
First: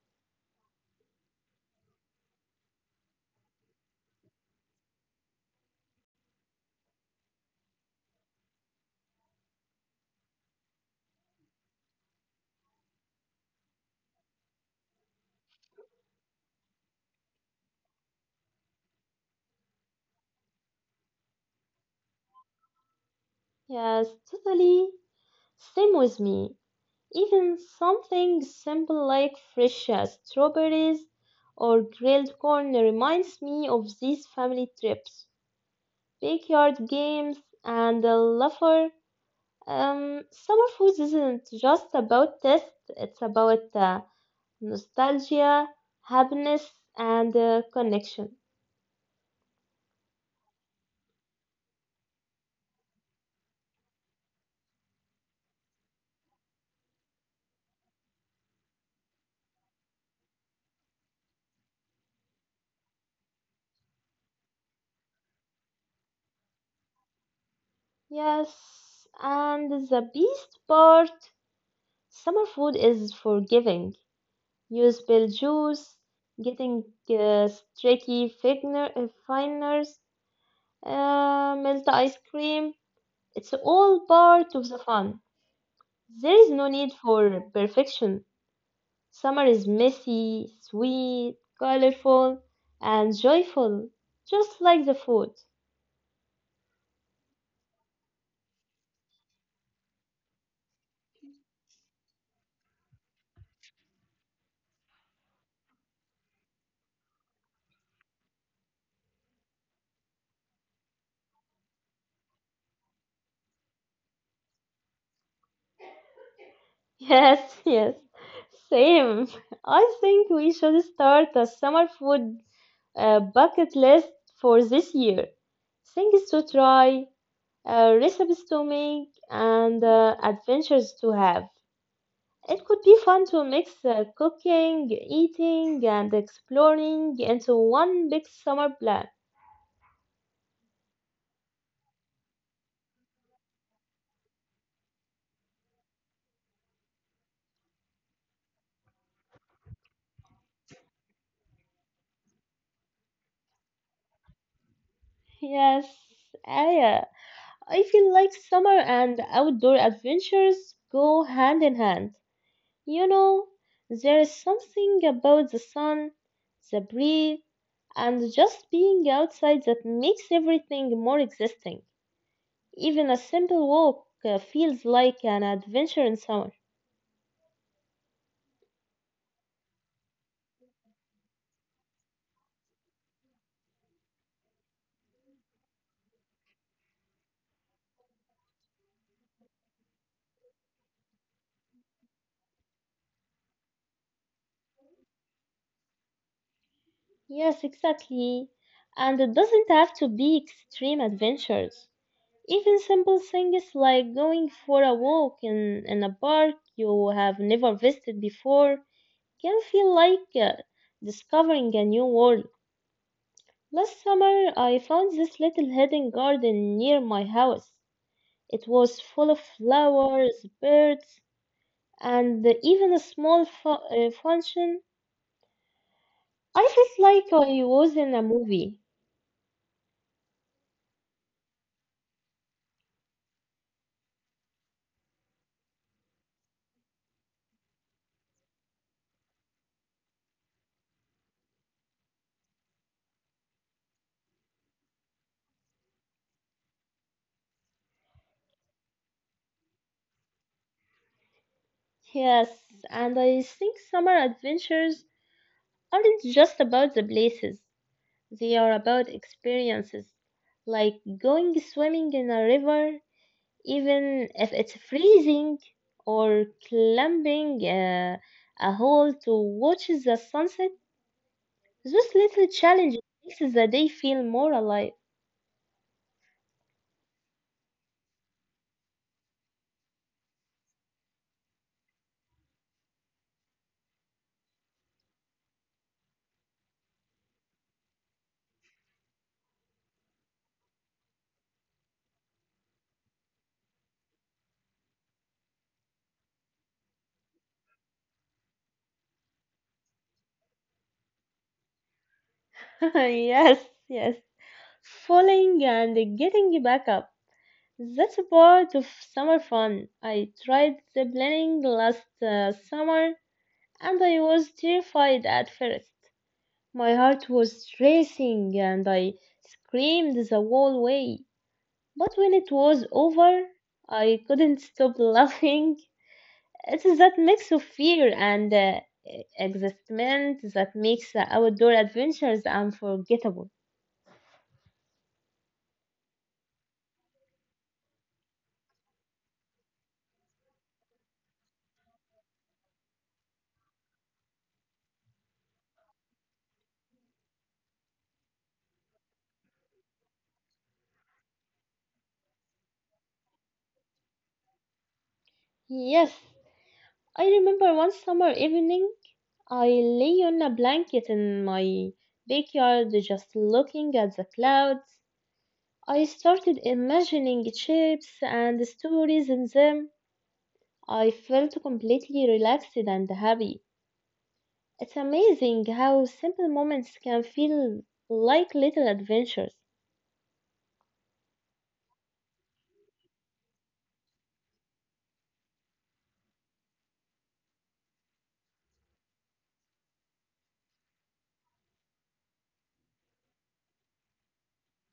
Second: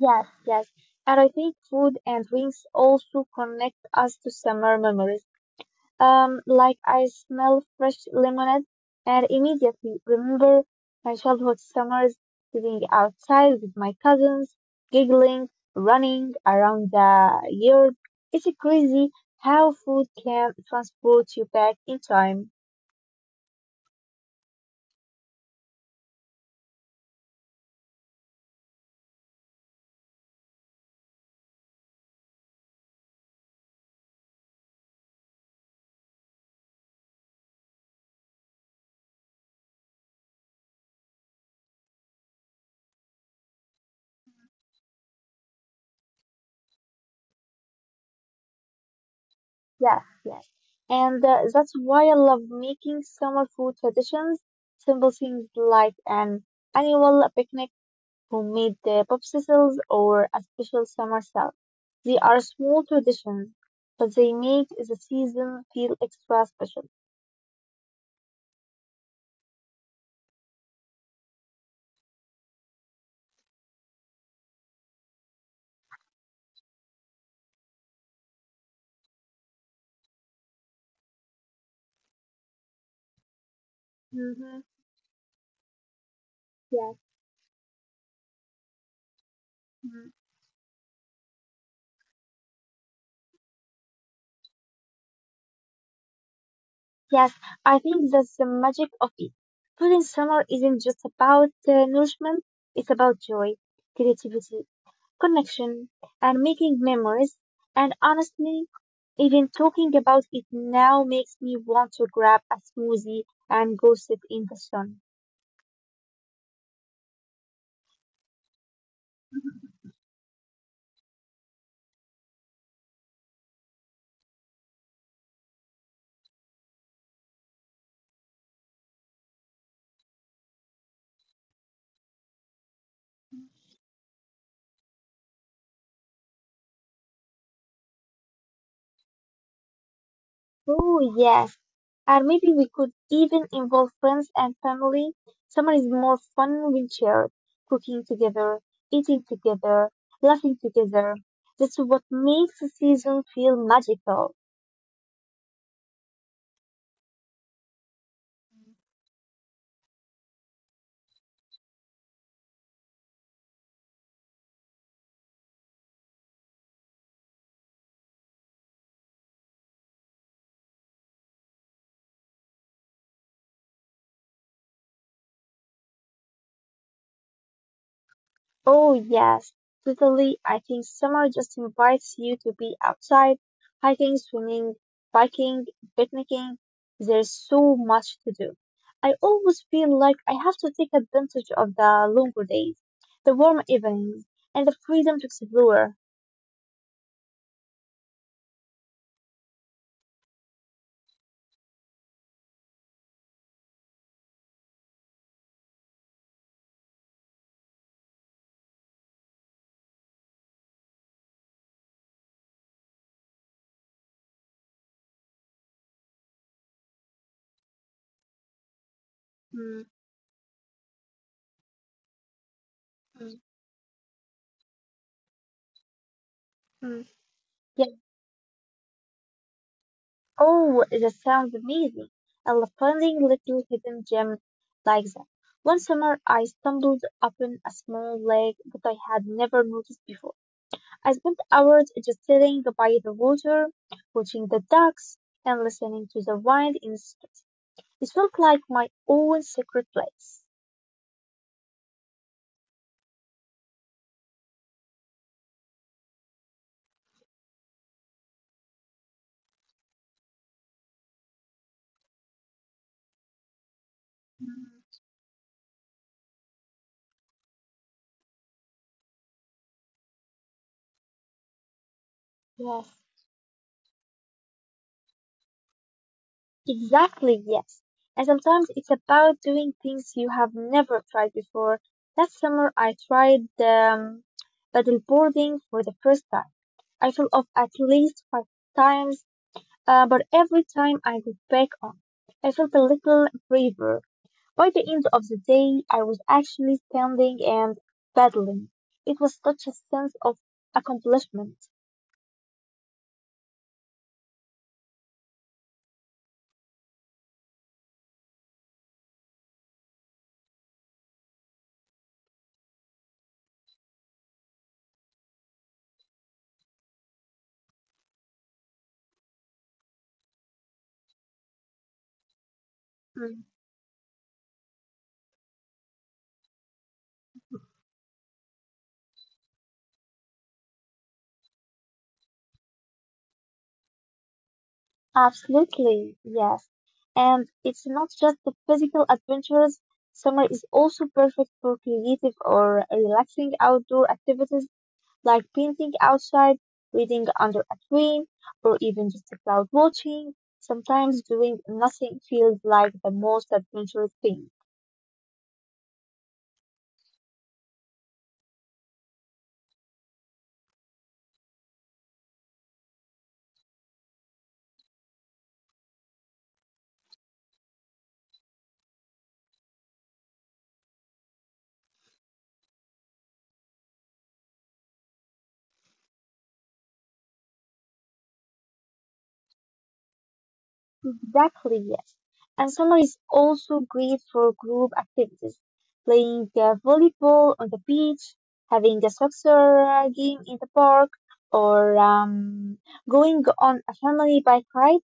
yes. And I think food and drinks also connect us to summer memories. Like I smell fresh lemonade and immediately remember my childhood summers sitting outside with my cousins, giggling, running around the yard. It's crazy how food can transport you back in time.
Yes, totally. Same with me. Even something simple like fresh strawberries or grilled corn reminds me of these family trips, backyard games, and the laughter. Summer foods isn't just about taste; it's about nostalgia, happiness, and connection.
Yes, yes. And that's why I love making summer food traditions, simple things like an annual picnic who made the popsicles or a special summer salad. They are small traditions, but they make the season feel extra special.
Yes, and the best part, summer food is forgiving. You spill juice, getting uh, finers, melt ice cream. It's all
Mm-hmm.
part of the fun. There is no
Yes.
need for perfection. Summer is
Mm.
messy, sweet, colorful, and joyful, just like the food. [LAUGHS]
Yes, I think that's the magic of it. Food in summer isn't just about nourishment, it's about joy, creativity, connection, and making memories. And honestly, even talking about it now makes me want to grab a smoothie and go sit in the sun.
Yes, yes, same. I think we should start a summer food bucket list for this year. Things to try, recipes to make, and adventures to have. It could be fun to mix cooking, eating, and exploring into one big summer plan.
Oh, yes. And maybe we could even involve friends and family. Summer is more fun when shared, cooking together, eating together, laughing together. That's what makes the season feel magical.
Yes, Aya. I feel like summer and outdoor adventures go hand in hand. You know, there is something about the sun, the breeze, and just being outside that makes everything more existing. Even a simple walk feels like an adventure in summer.
Oh, yes, totally. I think summer just invites you to be outside, hiking, swimming, biking, picnicking. There's so much to do. I always feel like I have to take advantage of the longer days, the warm evenings, and the freedom to explore.
Yes, exactly. And it doesn't have to be extreme adventures. Even simple things like going for a walk in a park you have never visited before can feel like discovering a new world. Last summer, I found this little hidden garden near my house. It was full of
Mm,
flowers, birds, and even a
mm,
small function. I
mm.
felt like I
Yeah.
was in a movie.
Oh, that sounds amazing. I love finding little hidden gems like that. One summer, I stumbled upon a small lake that I had never noticed before. I spent hours just sitting by the water, watching the ducks, and listening to the wind in the streets. It felt like my own secret place.
Yes, and I think summer adventures aren't just about the places, they are about experiences, like going swimming in a river even if
Mm,
it's freezing or climbing a hole to watch the sunset. Those little
Yes.
challenges makes the day feel more alive.
Exactly, yes. And sometimes it's about doing things you have never tried before. Last summer, I tried paddleboarding for the first time. I fell off at least five times, but every time I got back on, I felt a little braver. By the end of the day, I was actually standing and paddling. It was such a sense of accomplishment.
[LAUGHS] Yes, yes. Falling and getting back up. That's a part of summer fun. I tried the planning last summer and I was terrified at first. My heart was racing and I screamed the whole way. But when it was
Mm-hmm.
over, I couldn't stop laughing. [LAUGHS] It's that mix of fear and excitement that makes the outdoor adventures unforgettable.
Absolutely, yes. And it's not just the physical adventures. Summer is also perfect for creative or relaxing outdoor activities like painting outside, reading under a tree, or even just cloud watching. Sometimes doing nothing feels like the most adventurous thing.
Yes, I remember one summer evening, I lay on a blanket in my backyard just looking at the clouds. I started imagining shapes and stories in them. I felt completely relaxed and happy. It's amazing how simple moments can feel like little adventures.
Exactly, yes. And summer is also great for group activities, playing volleyball on the beach, having a soccer game in the park, or going on a family bike ride.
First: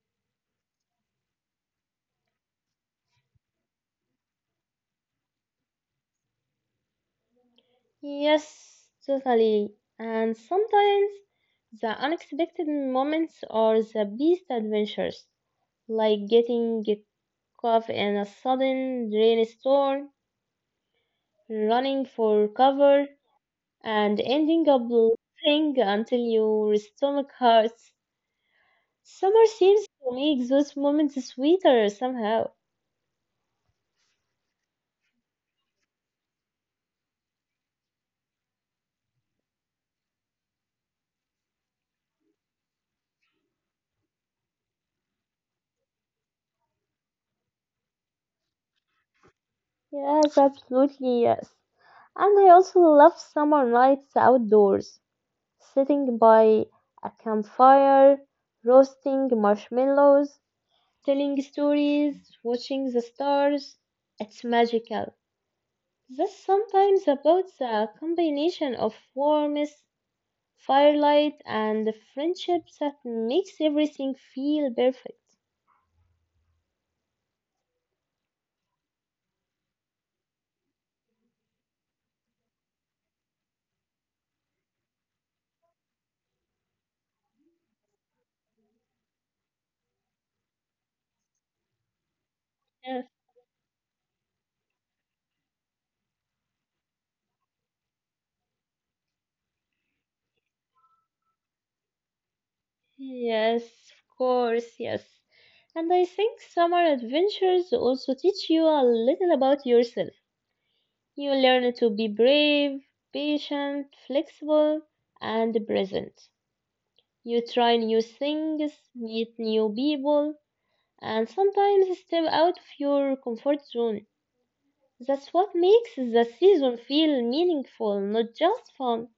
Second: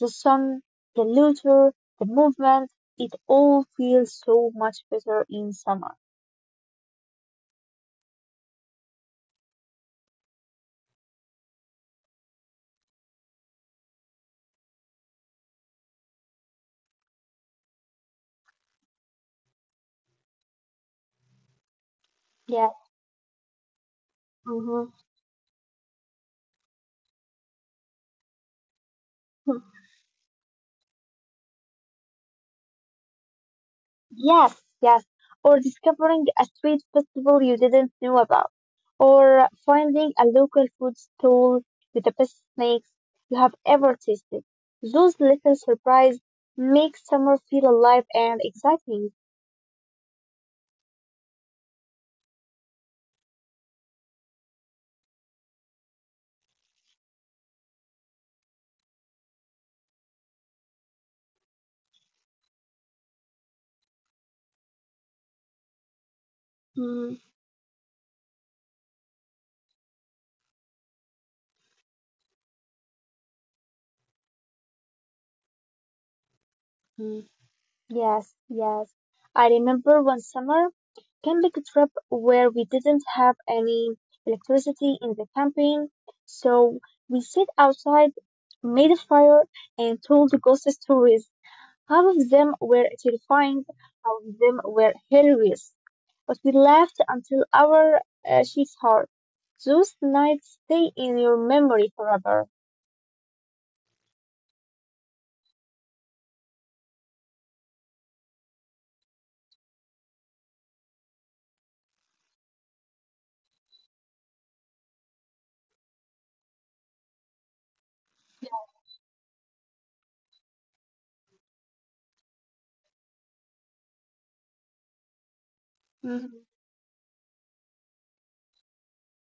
The sun, the luter, the movement, it all feels so much better in summer.
Yes, totally. And sometimes the unexpected moments are the best adventures, like getting caught in a sudden rainstorm, running for
Yeah.
cover, and ending up
Mm-hmm.
laughing until your stomach hurts. Summer seems to make those moments sweeter somehow.
Yes, yes. Or discovering a street festival you didn't know about. Or finding a local food stall with the best snacks you have ever tasted. Those little surprises make summer feel alive and exciting.
Yes, absolutely, yes. And I also love summer nights outdoors, sitting by a campfire, roasting marshmallows, telling stories, watching the stars. It's magical. That's sometimes
Mm-hmm.
about the combination of warmth, firelight, and the friendship that makes everything feel perfect.
Yes, yes. I remember one summer camping trip where we didn't have any electricity in the camping, so we sit outside, made a fire, and told ghost stories. Half of them were
Yes,
terrifying, half of them were hilarious, but we laughed until our cheeks hurt. Those nights stay in your memory forever.
yes, of course, yes. And I think summer adventures also teach you a little about yourself. You learn to be brave, patient, flexible, and present. You try new things, meet new people, and sometimes step out of your comfort zone. That's what makes the
Mhm.
season feel meaningful, not just fun.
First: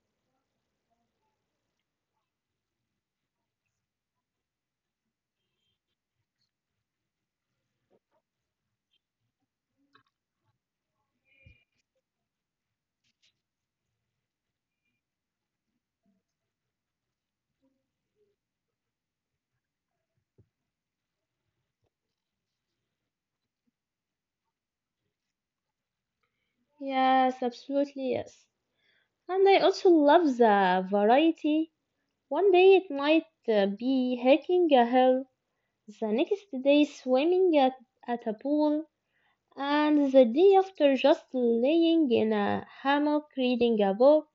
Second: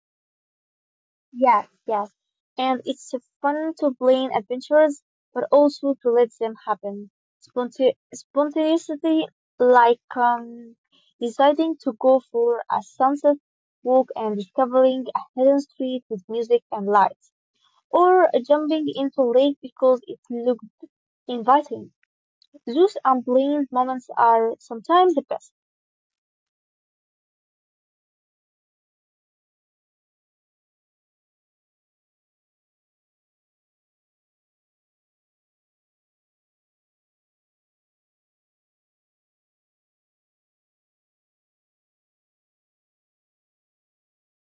Yes, yes. And it's fun to plan adventures, but also to let them happen. Spontaneity, like deciding to go for a sunset walk and discovering a hidden street with music and lights. Or jumping into lake because it looked inviting. Those unplanned moments are sometimes the best.
Yes, absolutely yes. And I also love the variety. One day it might be hiking a hill, the next day swimming at a pool, and the day after just laying in a hammock reading a book.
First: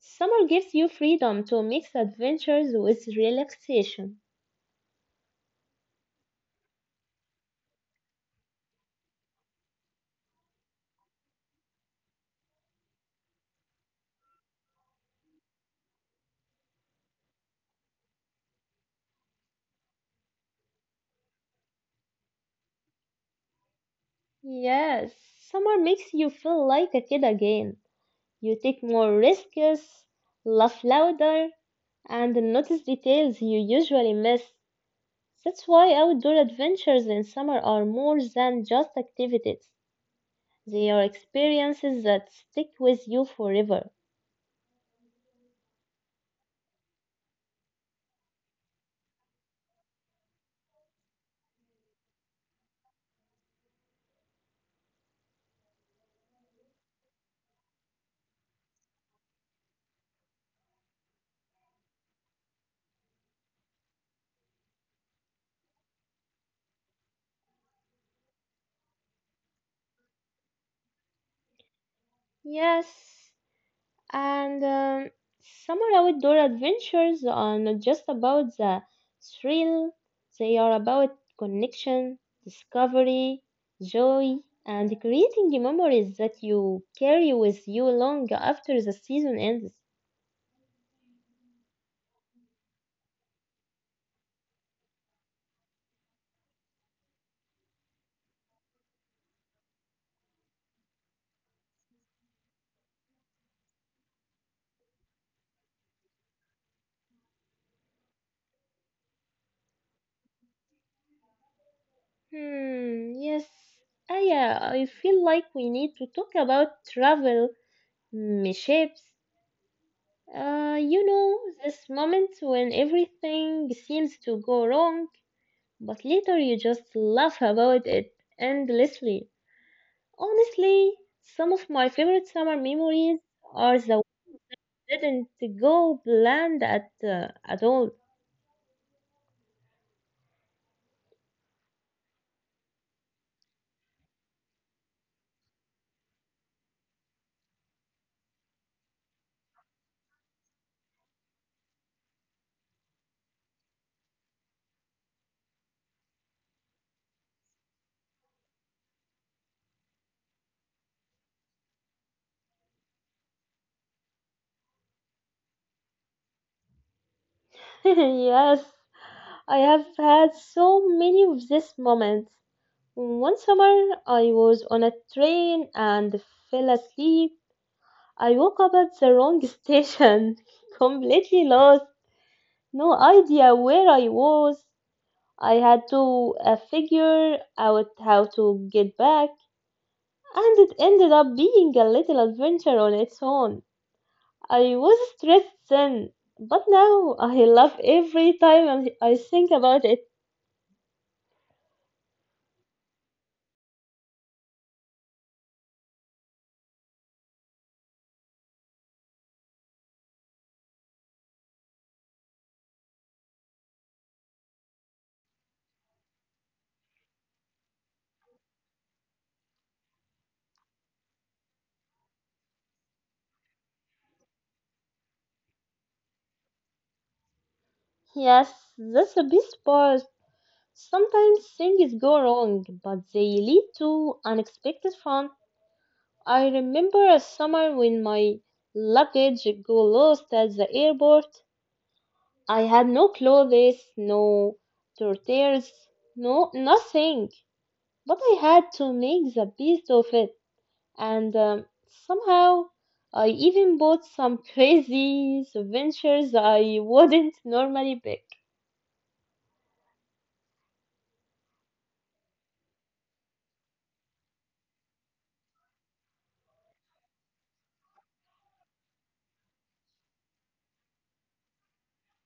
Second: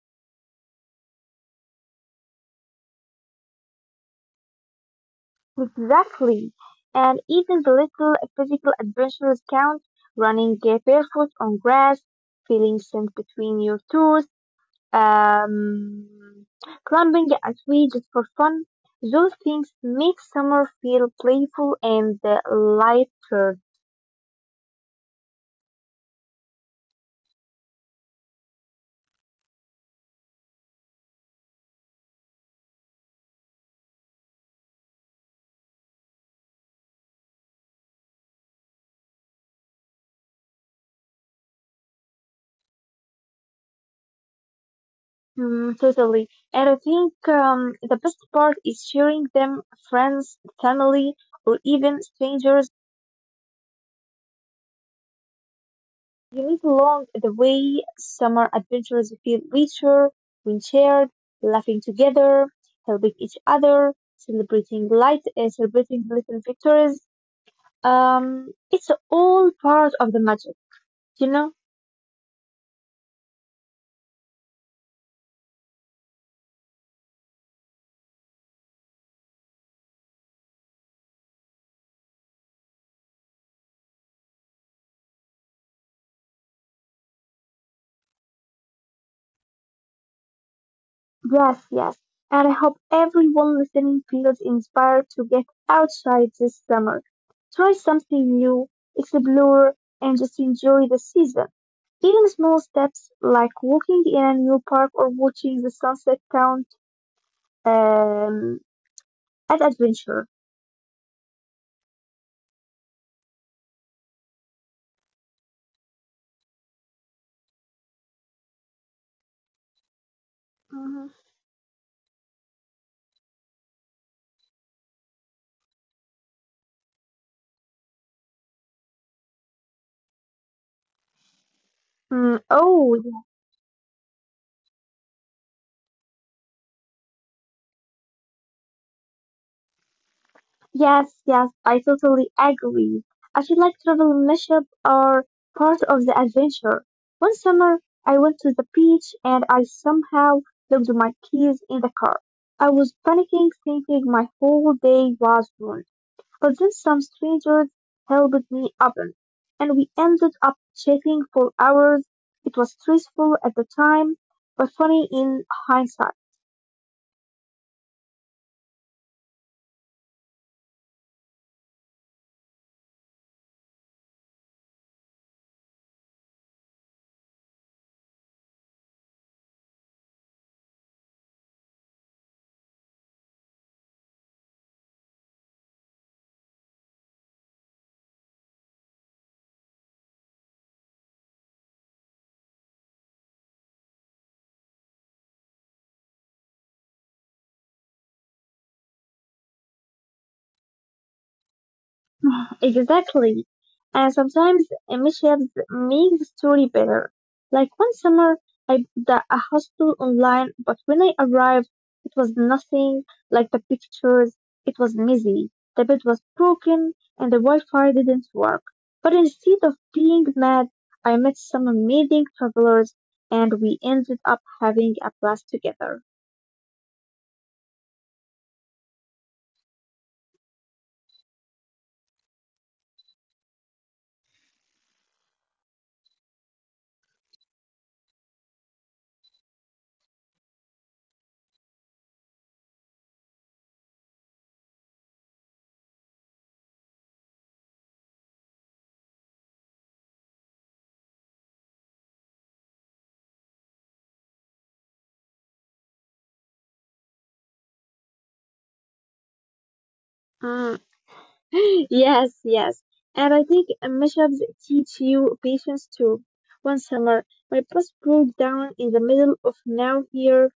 Summer gives you freedom to mix adventures with relaxation.
Exactly. And even the little physical adventures count. Running barefoot on grass, feeling sand between your toes, um, climbing a tree just for fun. Those things make summer feel playful and lighter.
Yes, summer makes you feel like a kid again. You take more risks, laugh louder, and notice details you usually miss. That's why outdoor adventures in summer are more than just activities. They are experiences that stick with you forever.
Totally. And I think the best part is sharing them friends, family, or even strangers. You meet along the way. Summer adventures feel richer when shared, laughing together, helping each other, celebrating light, celebrating little victories. It's all part of the magic, you know.
Yes. And summer outdoor adventures are not just about the thrill, they are about connection, discovery, joy, and creating memories that you carry with you long after the season ends.
Yes, yes. And I hope everyone listening feels inspired to get outside this summer. Try something new, explore, and just enjoy the season. Even small steps like walking in a new park or watching the sunset count um, as adventure.
Hmm, yes. Aya, I feel like we need to talk about travel mishaps. You
hmm
know, this moment when everything seems to go wrong. But later you just laugh about it endlessly. Honestly, some of my favorite
Mm,
summer
oh,
memories are the ones that didn't go planned at all.
Yes, yes, I totally agree. I feel like travel and mischief are part of the adventure. One summer, I went to the beach and I somehow locked my keys in the car. I was panicking, thinking my whole day was ruined. But then some strangers helped me open, and we ended up chatting for hours. It was stressful at the time, but funny in hindsight.
[LAUGHS] Yes, I have had so many of these moments. One summer, I was on a train and fell asleep. I woke up at the wrong [LAUGHS] station, completely lost, no idea where I was. I had to figure out how to get back, and it ended up being a little adventure on its own. I was stressed then, but now I laugh every time I think about it.
Exactly. And sometimes mishaps make the story better. Like one summer, I booked a hostel online, but when I arrived, it was nothing like the pictures. It was messy. The bed was broken and the Wi-Fi didn't work. But instead of being mad, I met some amazing travelers and we ended up having a blast together.
Yes, that's the best part. Sometimes things go wrong, but they lead to unexpected fun. I remember a summer when my luggage got lost at the airport. I had no clothes, no tortillas, no nothing. But I had to make the best of it, and somehow I even bought some [LAUGHS] crazy souvenirs I wouldn't [LAUGHS] normally pick.
Mm. [LAUGHS] Yes, yes. And I think mashups teach you patience too. One summer, my bus broke down in the middle of now here.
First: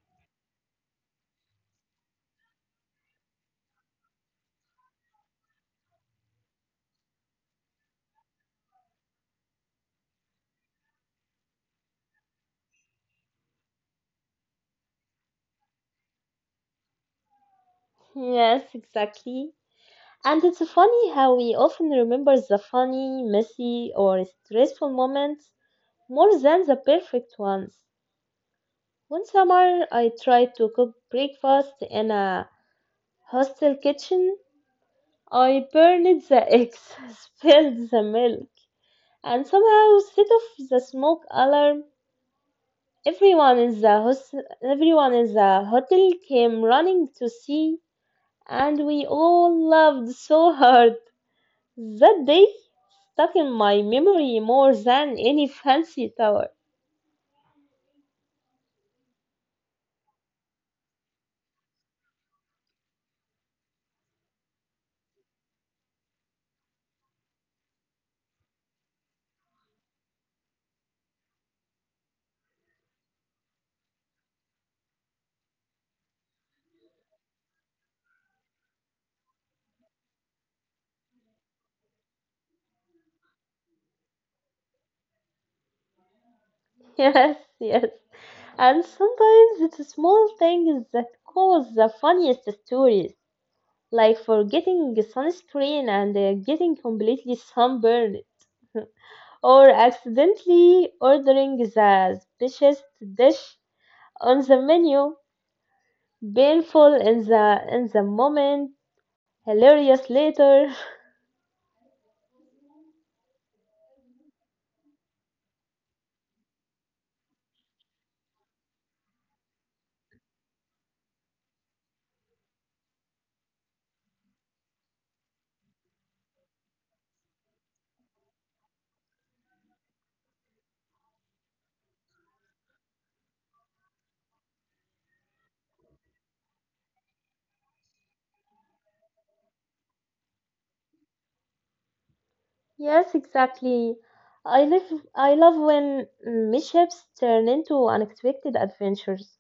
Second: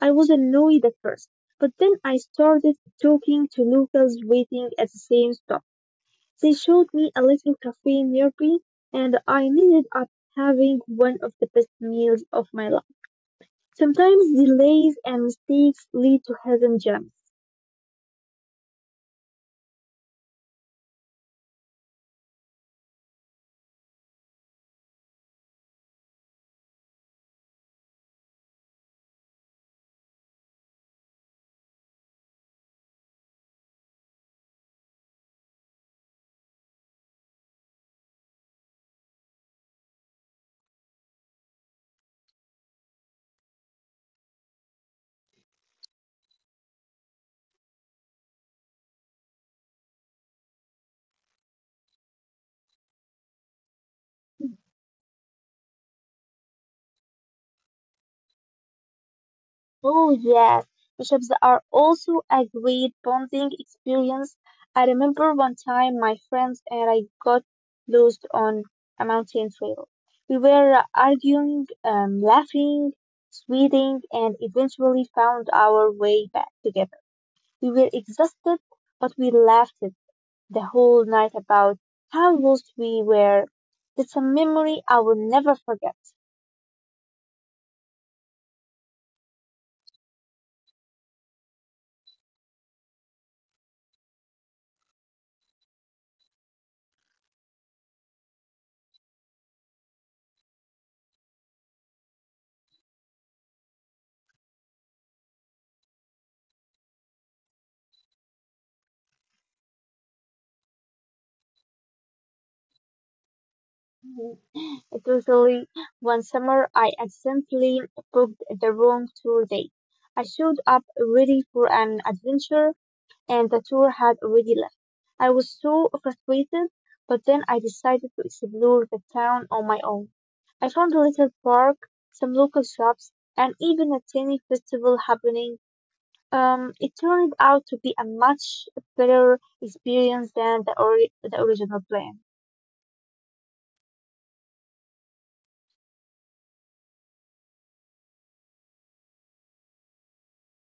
I was annoyed at first, but then I started talking to locals waiting at the same stop. They showed me a little cafe nearby, and I ended up having one of the best meals of my life. Sometimes delays and mistakes lead to hidden gems.
Yes, exactly. And it's funny how we often remember the funny, messy, or stressful moments more than the perfect ones. One summer, I tried to cook breakfast in a hostel kitchen. I burned the eggs, [LAUGHS] spilled the milk, and somehow set off the smoke alarm. Everyone in the hos- Everyone in the hotel came running to see, and we all laughed so hard. That day stuck in my memory more than any fancy tower.
Oh yes, bishops are also a great bonding experience. I remember one time my friends and I got lost on a mountain trail. We were arguing, laughing, sweating, and eventually found our way back together. We were exhausted, but we laughed the whole night about how lost we were. It's a memory I will never forget.
[LAUGHS] Yes, yes. And sometimes it's small things that cause the funniest stories, like forgetting sunscreen and getting completely sunburned, or accidentally ordering the specious dish on the menu. Painful in the moment, hilarious later. [LAUGHS]
Totally. One summer, I accidentally booked the wrong tour date. I showed up ready for an adventure, and the tour had already left. I was so frustrated, but then I decided to explore the town on my own. I found a little park, some local shops, and even a tiny festival happening. It turned out to be a much better experience than the original plan.
Yes, exactly. I love I love when mishaps turn into unexpected adventures.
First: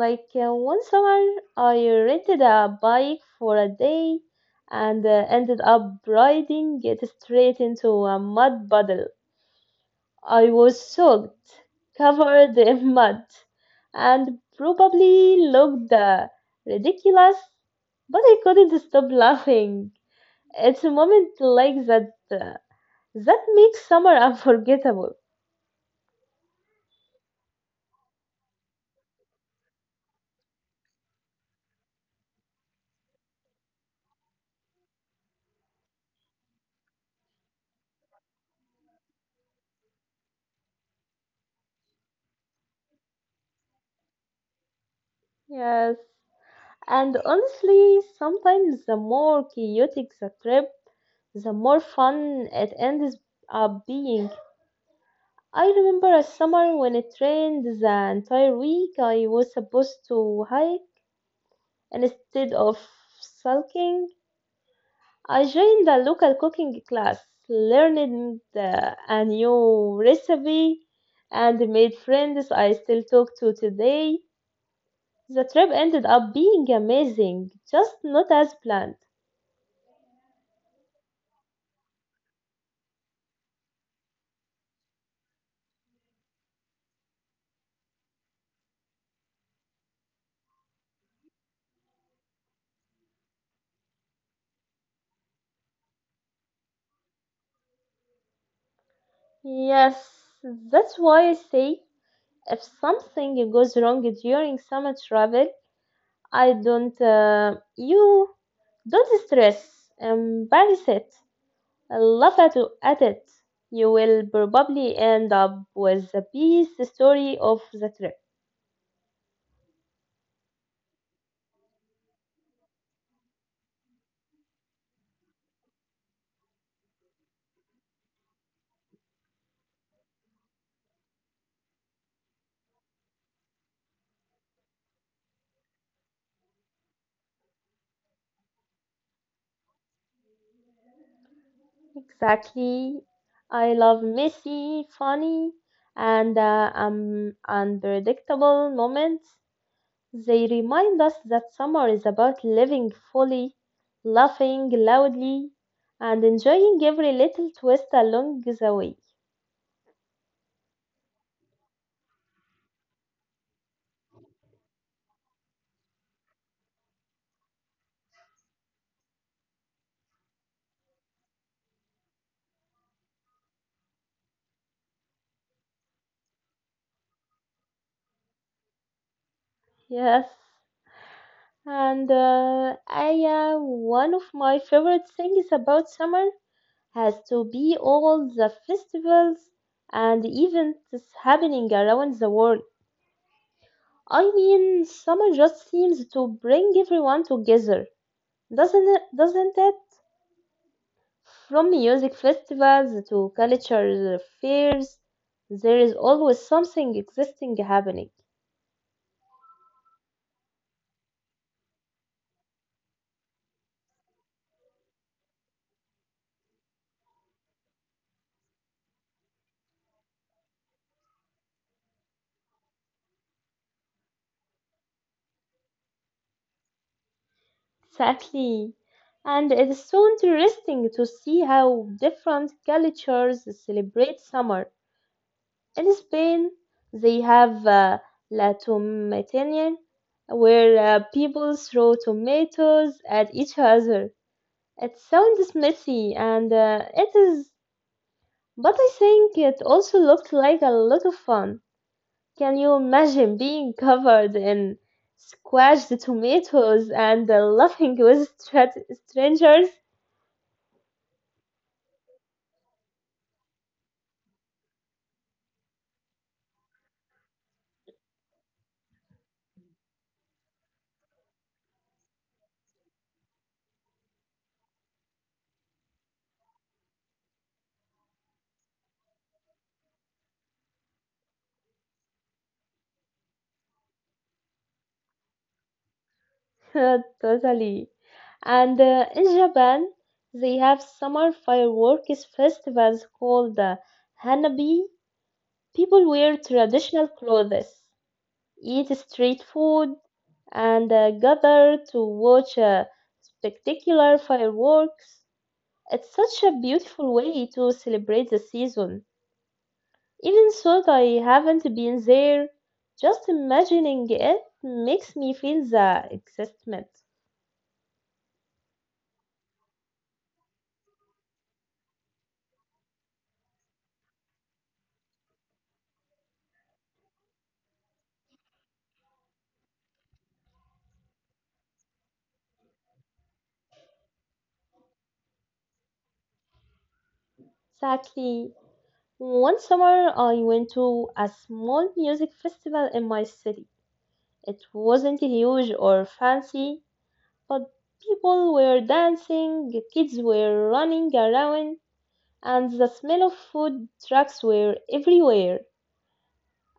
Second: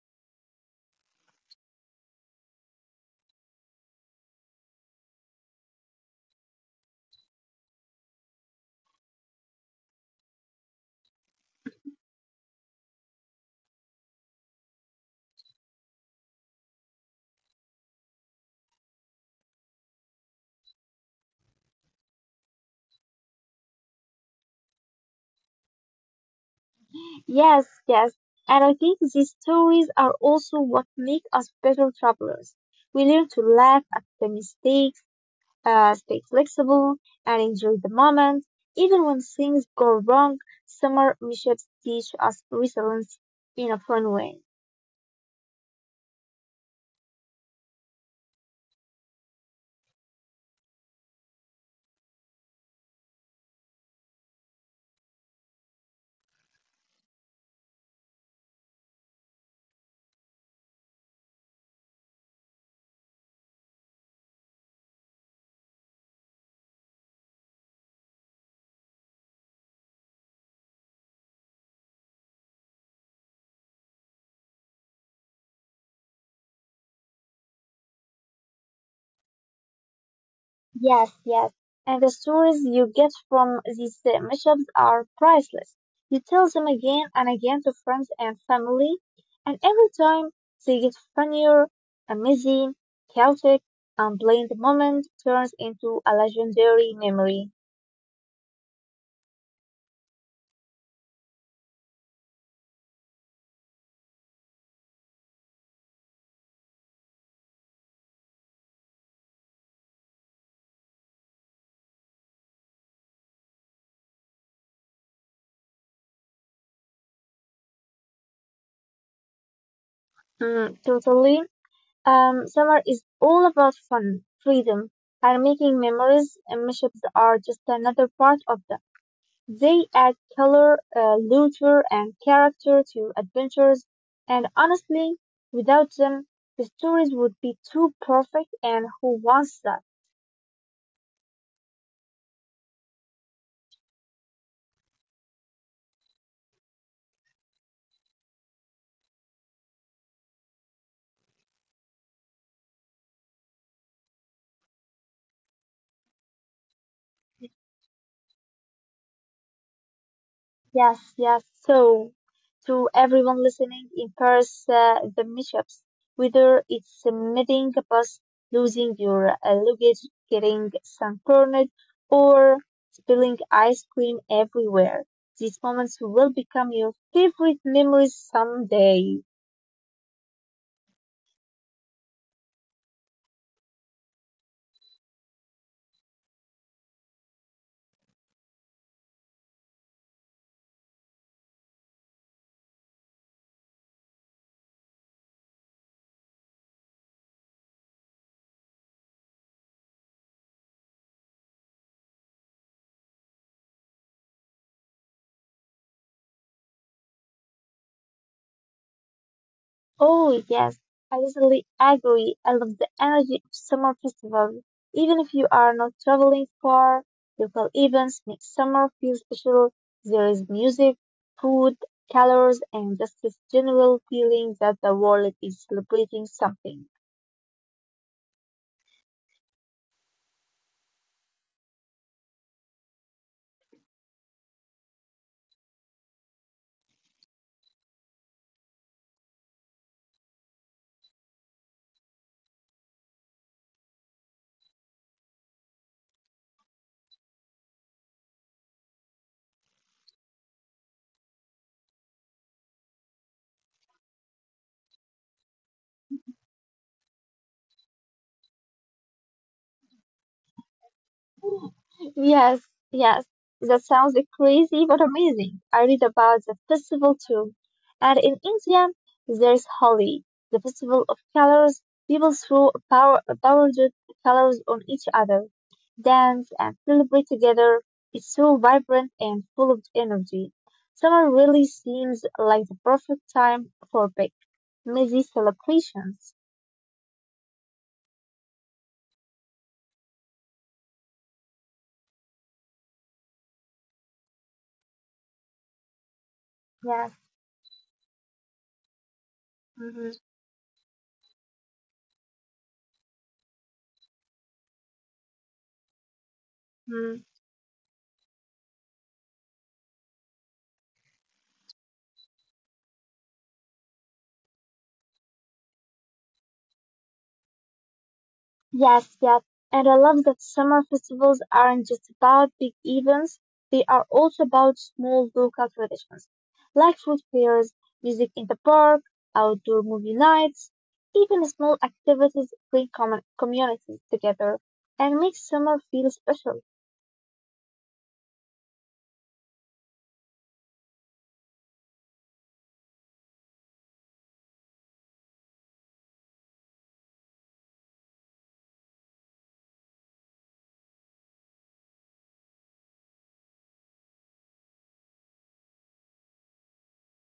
Like one summer, I rented a bike for a day and ended up riding it straight into a mud puddle. I was soaked, covered in mud, and probably looked ridiculous, but I couldn't stop laughing. It's a moment like that that makes summer [LAUGHS] unforgettable.
Yes, yes. And I think these stories are also what make us better travelers. We learn to laugh at the mistakes, stay flexible, and enjoy the moment. Even when things go wrong, summer mishaps teach us resilience in a fun way.
Yes. And honestly, sometimes the more chaotic the trip, the more fun it ends up being. I remember a summer when it rained the entire week. I was supposed to hike. Instead of sulking, I joined a local cooking class, learned a new recipe, and made friends I still talk to today. The trip ended up being amazing, just not as planned.
Yes, yes. And the stories you get from these mishaps are priceless. You tell them again and again to friends and family, and every time they get funnier, amazing, chaotic, unplanned moment turns into a legendary memory.
Yes, that's why I say if something goes wrong during summer travel, I don't, you don't stress. Embrace it, laugh at it. You will probably end up with a piece story of the trip.
Totally. Summer is all about fun, freedom, and making memories, and mishaps are just another part of that. They add color, luster, and character to adventures, and honestly, without them, the stories would be too perfect, and who wants that?
Exactly. I love messy, funny, and unpredictable moments. They remind us that summer is about living fully, laughing loudly, and enjoying every little twist along the way.
Yes, yes. So, to everyone listening in Paris, the mishaps, whether it's meeting a bus, losing your luggage, getting sunburned, or spilling ice cream everywhere, these moments will become your favorite memories someday.
Yes. And uh, I, One of my favorite things about summer has to be all the festivals and events happening around the world. I mean, summer just seems to bring everyone together, doesn't it? From music festivals to culture fairs, there is always something existing happening.
Oh, yes, I totally agree. I love the energy of summer festivals. Even if you are not traveling far, local events make summer feel special. There is music, food, colors, and just this general feeling that the world is celebrating something.
Exactly. And it is so interesting to see how different cultures celebrate summer. In Spain, they have La Tomatina, where people throw tomatoes at each other. It sounds messy, and it is, but I think it also looked like a lot of fun. Can you imagine being covered in squashed tomatoes and laughing with strangers?
Yes, yes. That sounds like crazy but amazing. I read about the festival too. And in India, there's Holi, the festival of colors. People throw powdered colors on each other, dance and celebrate together. It's so vibrant and full of energy. Summer really seems like the perfect time for big, messy celebrations.
[LAUGHS] Totally. And in Japan, they have summer fireworks festivals called the Hanabi. People wear
Yes.
traditional clothes, eat street
hmm
food, and gather to watch spectacular fireworks. It's such a beautiful way to celebrate the season. Even though I haven't been there, just imagining it makes me feel the excitement.
Yes, yes, and I love that summer festivals aren't just about big events, they are also about small local traditions, like food fairs, music in the park, outdoor movie nights. Even small activities bring common communities together and make summer feel special.
Exactly. One summer, I went to a small music festival in my city. It wasn't huge or fancy, but people were dancing, kids were running around, and the smell of food trucks were everywhere.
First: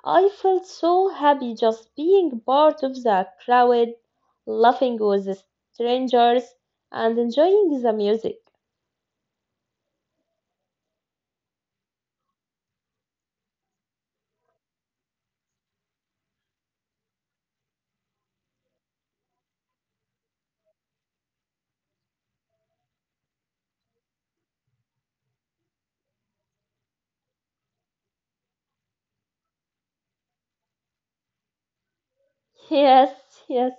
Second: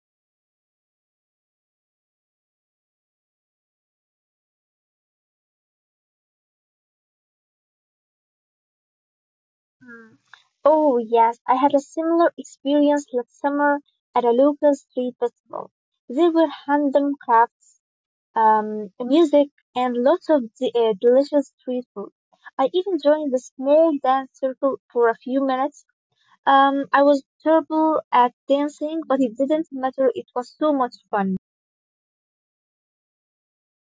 I felt so happy just being part of the crowd, laughing with the strangers, and enjoying the music.
Mm. Oh, yes, I had a similar experience last summer at a local street festival. There were handmade crafts music, and lots of delicious street food. I even joined the small dance circle for a few minutes. I was terrible at dancing, but it didn't matter. It was so much fun.
Yes, yes.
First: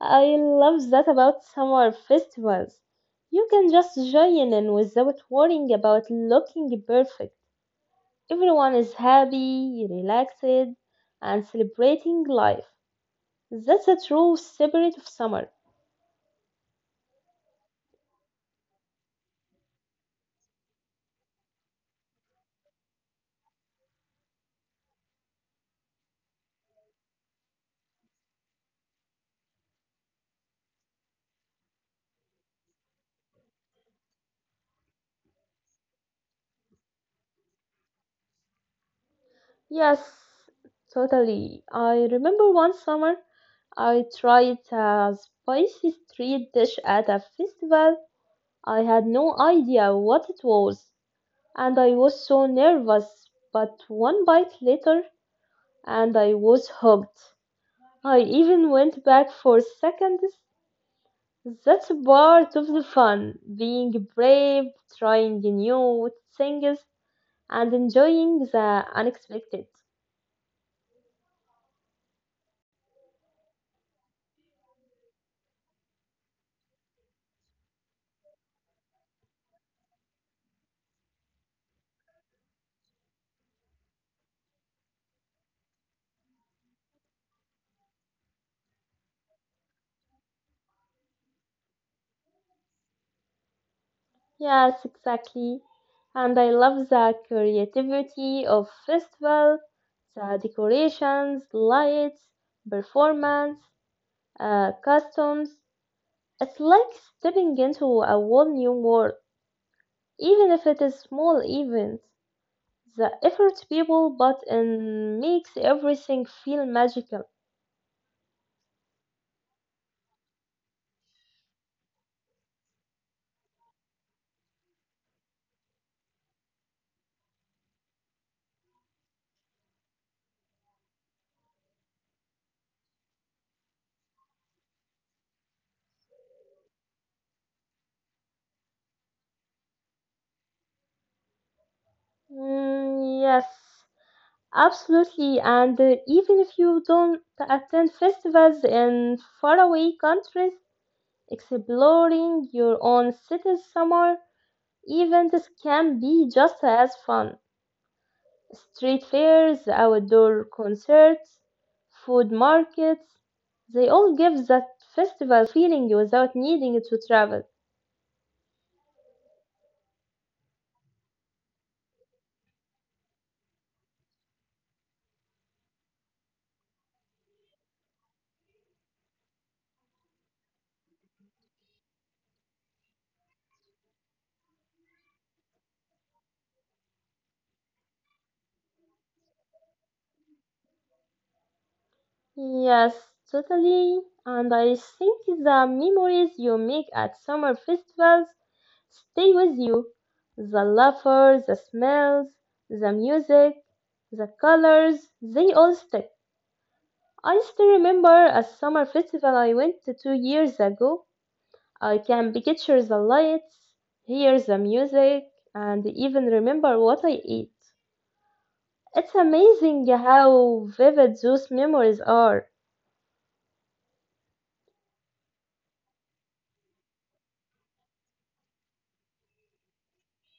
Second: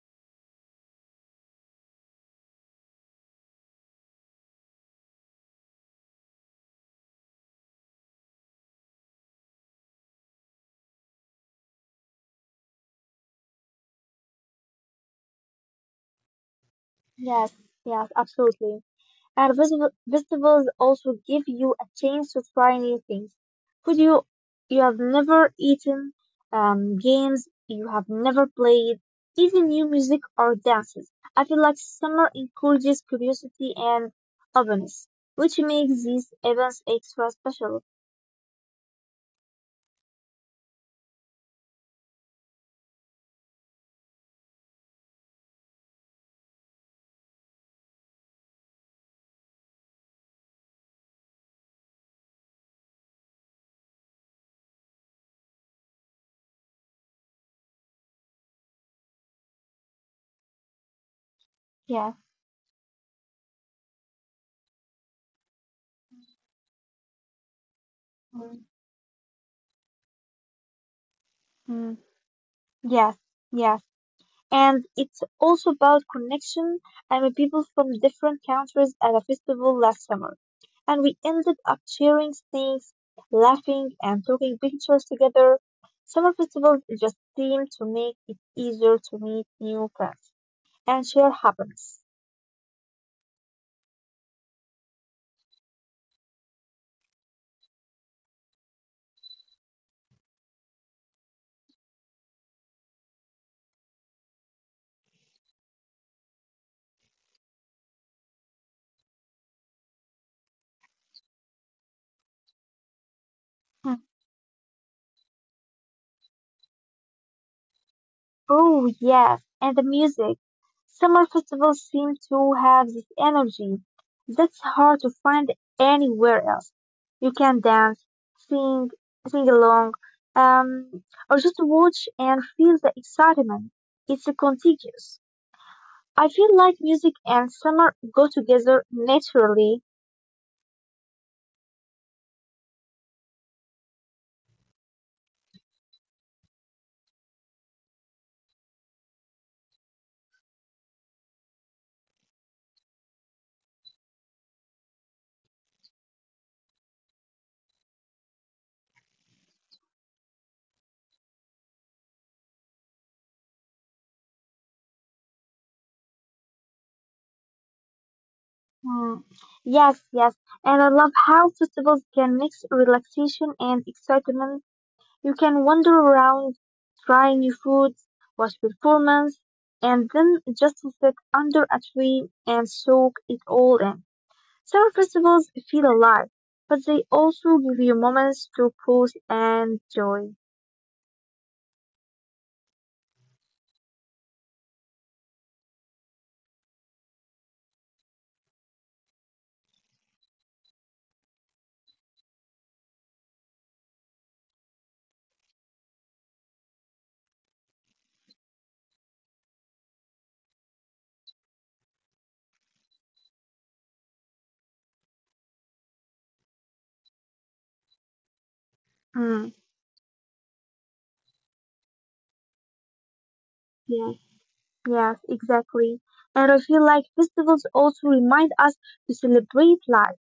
I love that about summer festivals. You can just join in without worrying about looking perfect. Everyone is happy, relaxed, and celebrating life. That's a true spirit of summer.
Yes, yes, absolutely. Festivals also give you a chance to try new things. Food you, you have never eaten, games you have never played, even new music or dances. I feel like summer encourages curiosity and openness, which makes these events extra special.
Yes, totally. I remember one summer I tried a spicy street dish at a festival. I had no idea what it was, and I was so nervous, but one bite later and I was hooked. I even went back for seconds. That's
Yes.
part of the fun, being brave, trying new things, and enjoying
Mm.
the unexpected.
Mm. Yes. Yes. And it's also about connection. I met people from different countries at a festival last summer, and we ended up sharing things, laughing, and taking pictures together. Summer festivals just seem to make it easier to meet new friends and share happiness.
Yes, exactly. And I love the creativity of festival, the decorations, lights, performance, customs. It's like stepping into a whole new world. Even if it is small events, the effort people put in makes everything feel magical.
Oh, yes, and the music. Summer festivals seem to have this energy that's hard to find anywhere else. You can dance, sing, sing along, um, or just watch and feel the excitement. It's contagious. I feel like music and summer go together naturally.
Mm, yes, absolutely. And even if you don't attend festivals in faraway countries, exploring your own city's summer events can be just as fun. Street fairs, outdoor concerts, food markets, they all give that festival feeling without needing to travel.
Hmm. Yes, yes, and I love how festivals can mix relaxation and excitement. You can wander around, try new foods, watch performances, and then just sit under a tree and soak it all in. Summer festivals feel alive, but they also give you moments to pause and joy.
Yes, totally. And I think the memories you make at summer festivals stay with you. The laughter, the smells, the music, the colors, they all stick. I still remember a summer festival I went to 2 years ago. I can picture the lights, hear the music, and even remember what I eat. It's
Mm,
amazing how vivid those memories are.
yes, yes, exactly. And I feel like festivals also remind us to celebrate life.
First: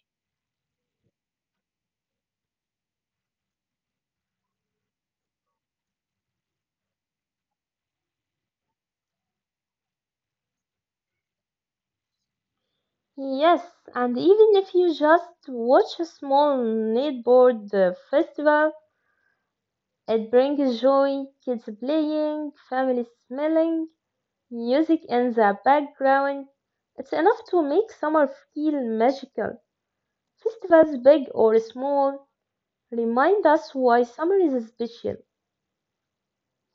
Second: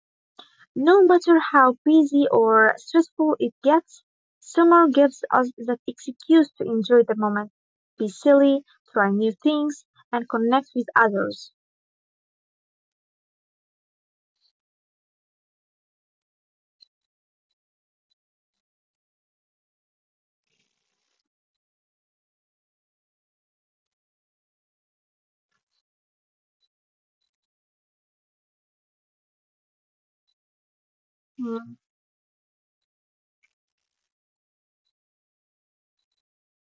No matter how busy or stressful it gets, summer gives us that excuse to enjoy the moment, be silly, try new things, and connect with others.
Yes, and even if you just watch a small neighborhood festival, it brings joy, kids playing, families smiling, music in the background. It's enough to make summer feel magical. Festivals, big or
Mm,
small, remind us why summer is special.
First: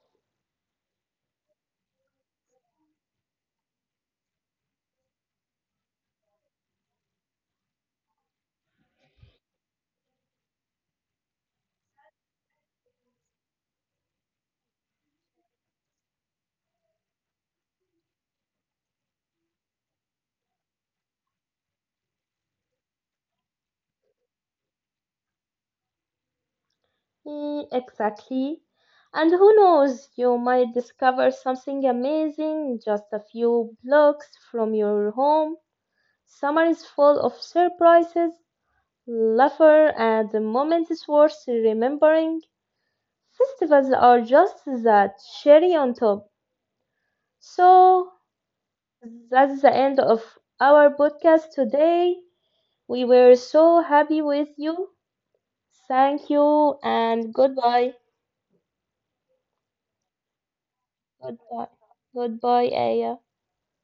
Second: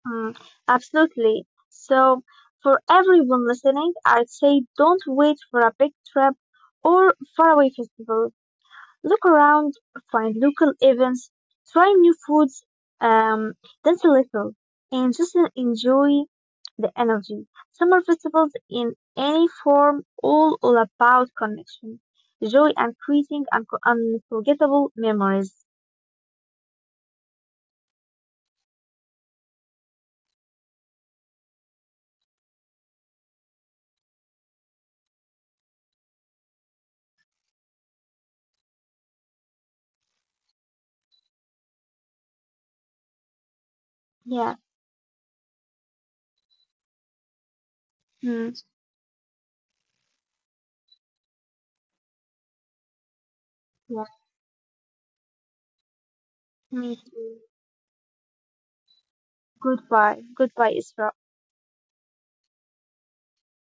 mm, absolutely. So, for everyone listening, I'd say don't wait for a big trip or faraway festival. Look around, find local events, try new foods, um, dance a little, and just enjoy the energy. Summer festivals in any form, all about connection, joy, and creating unforgettable memories.
Mm, exactly. And who knows, you might discover something amazing just a few blocks from your home. Summer is full of surprises, laughter, and moments worth remembering. Festivals are just
Yeah,
that cherry on top. So
mm,
that's the end of our podcast today. We were so
yeah,
happy with you. Thank you
me
and
too.
goodbye.
Goodbye. Goodbye, Isra.
Goodbye. Goodbye, Aya.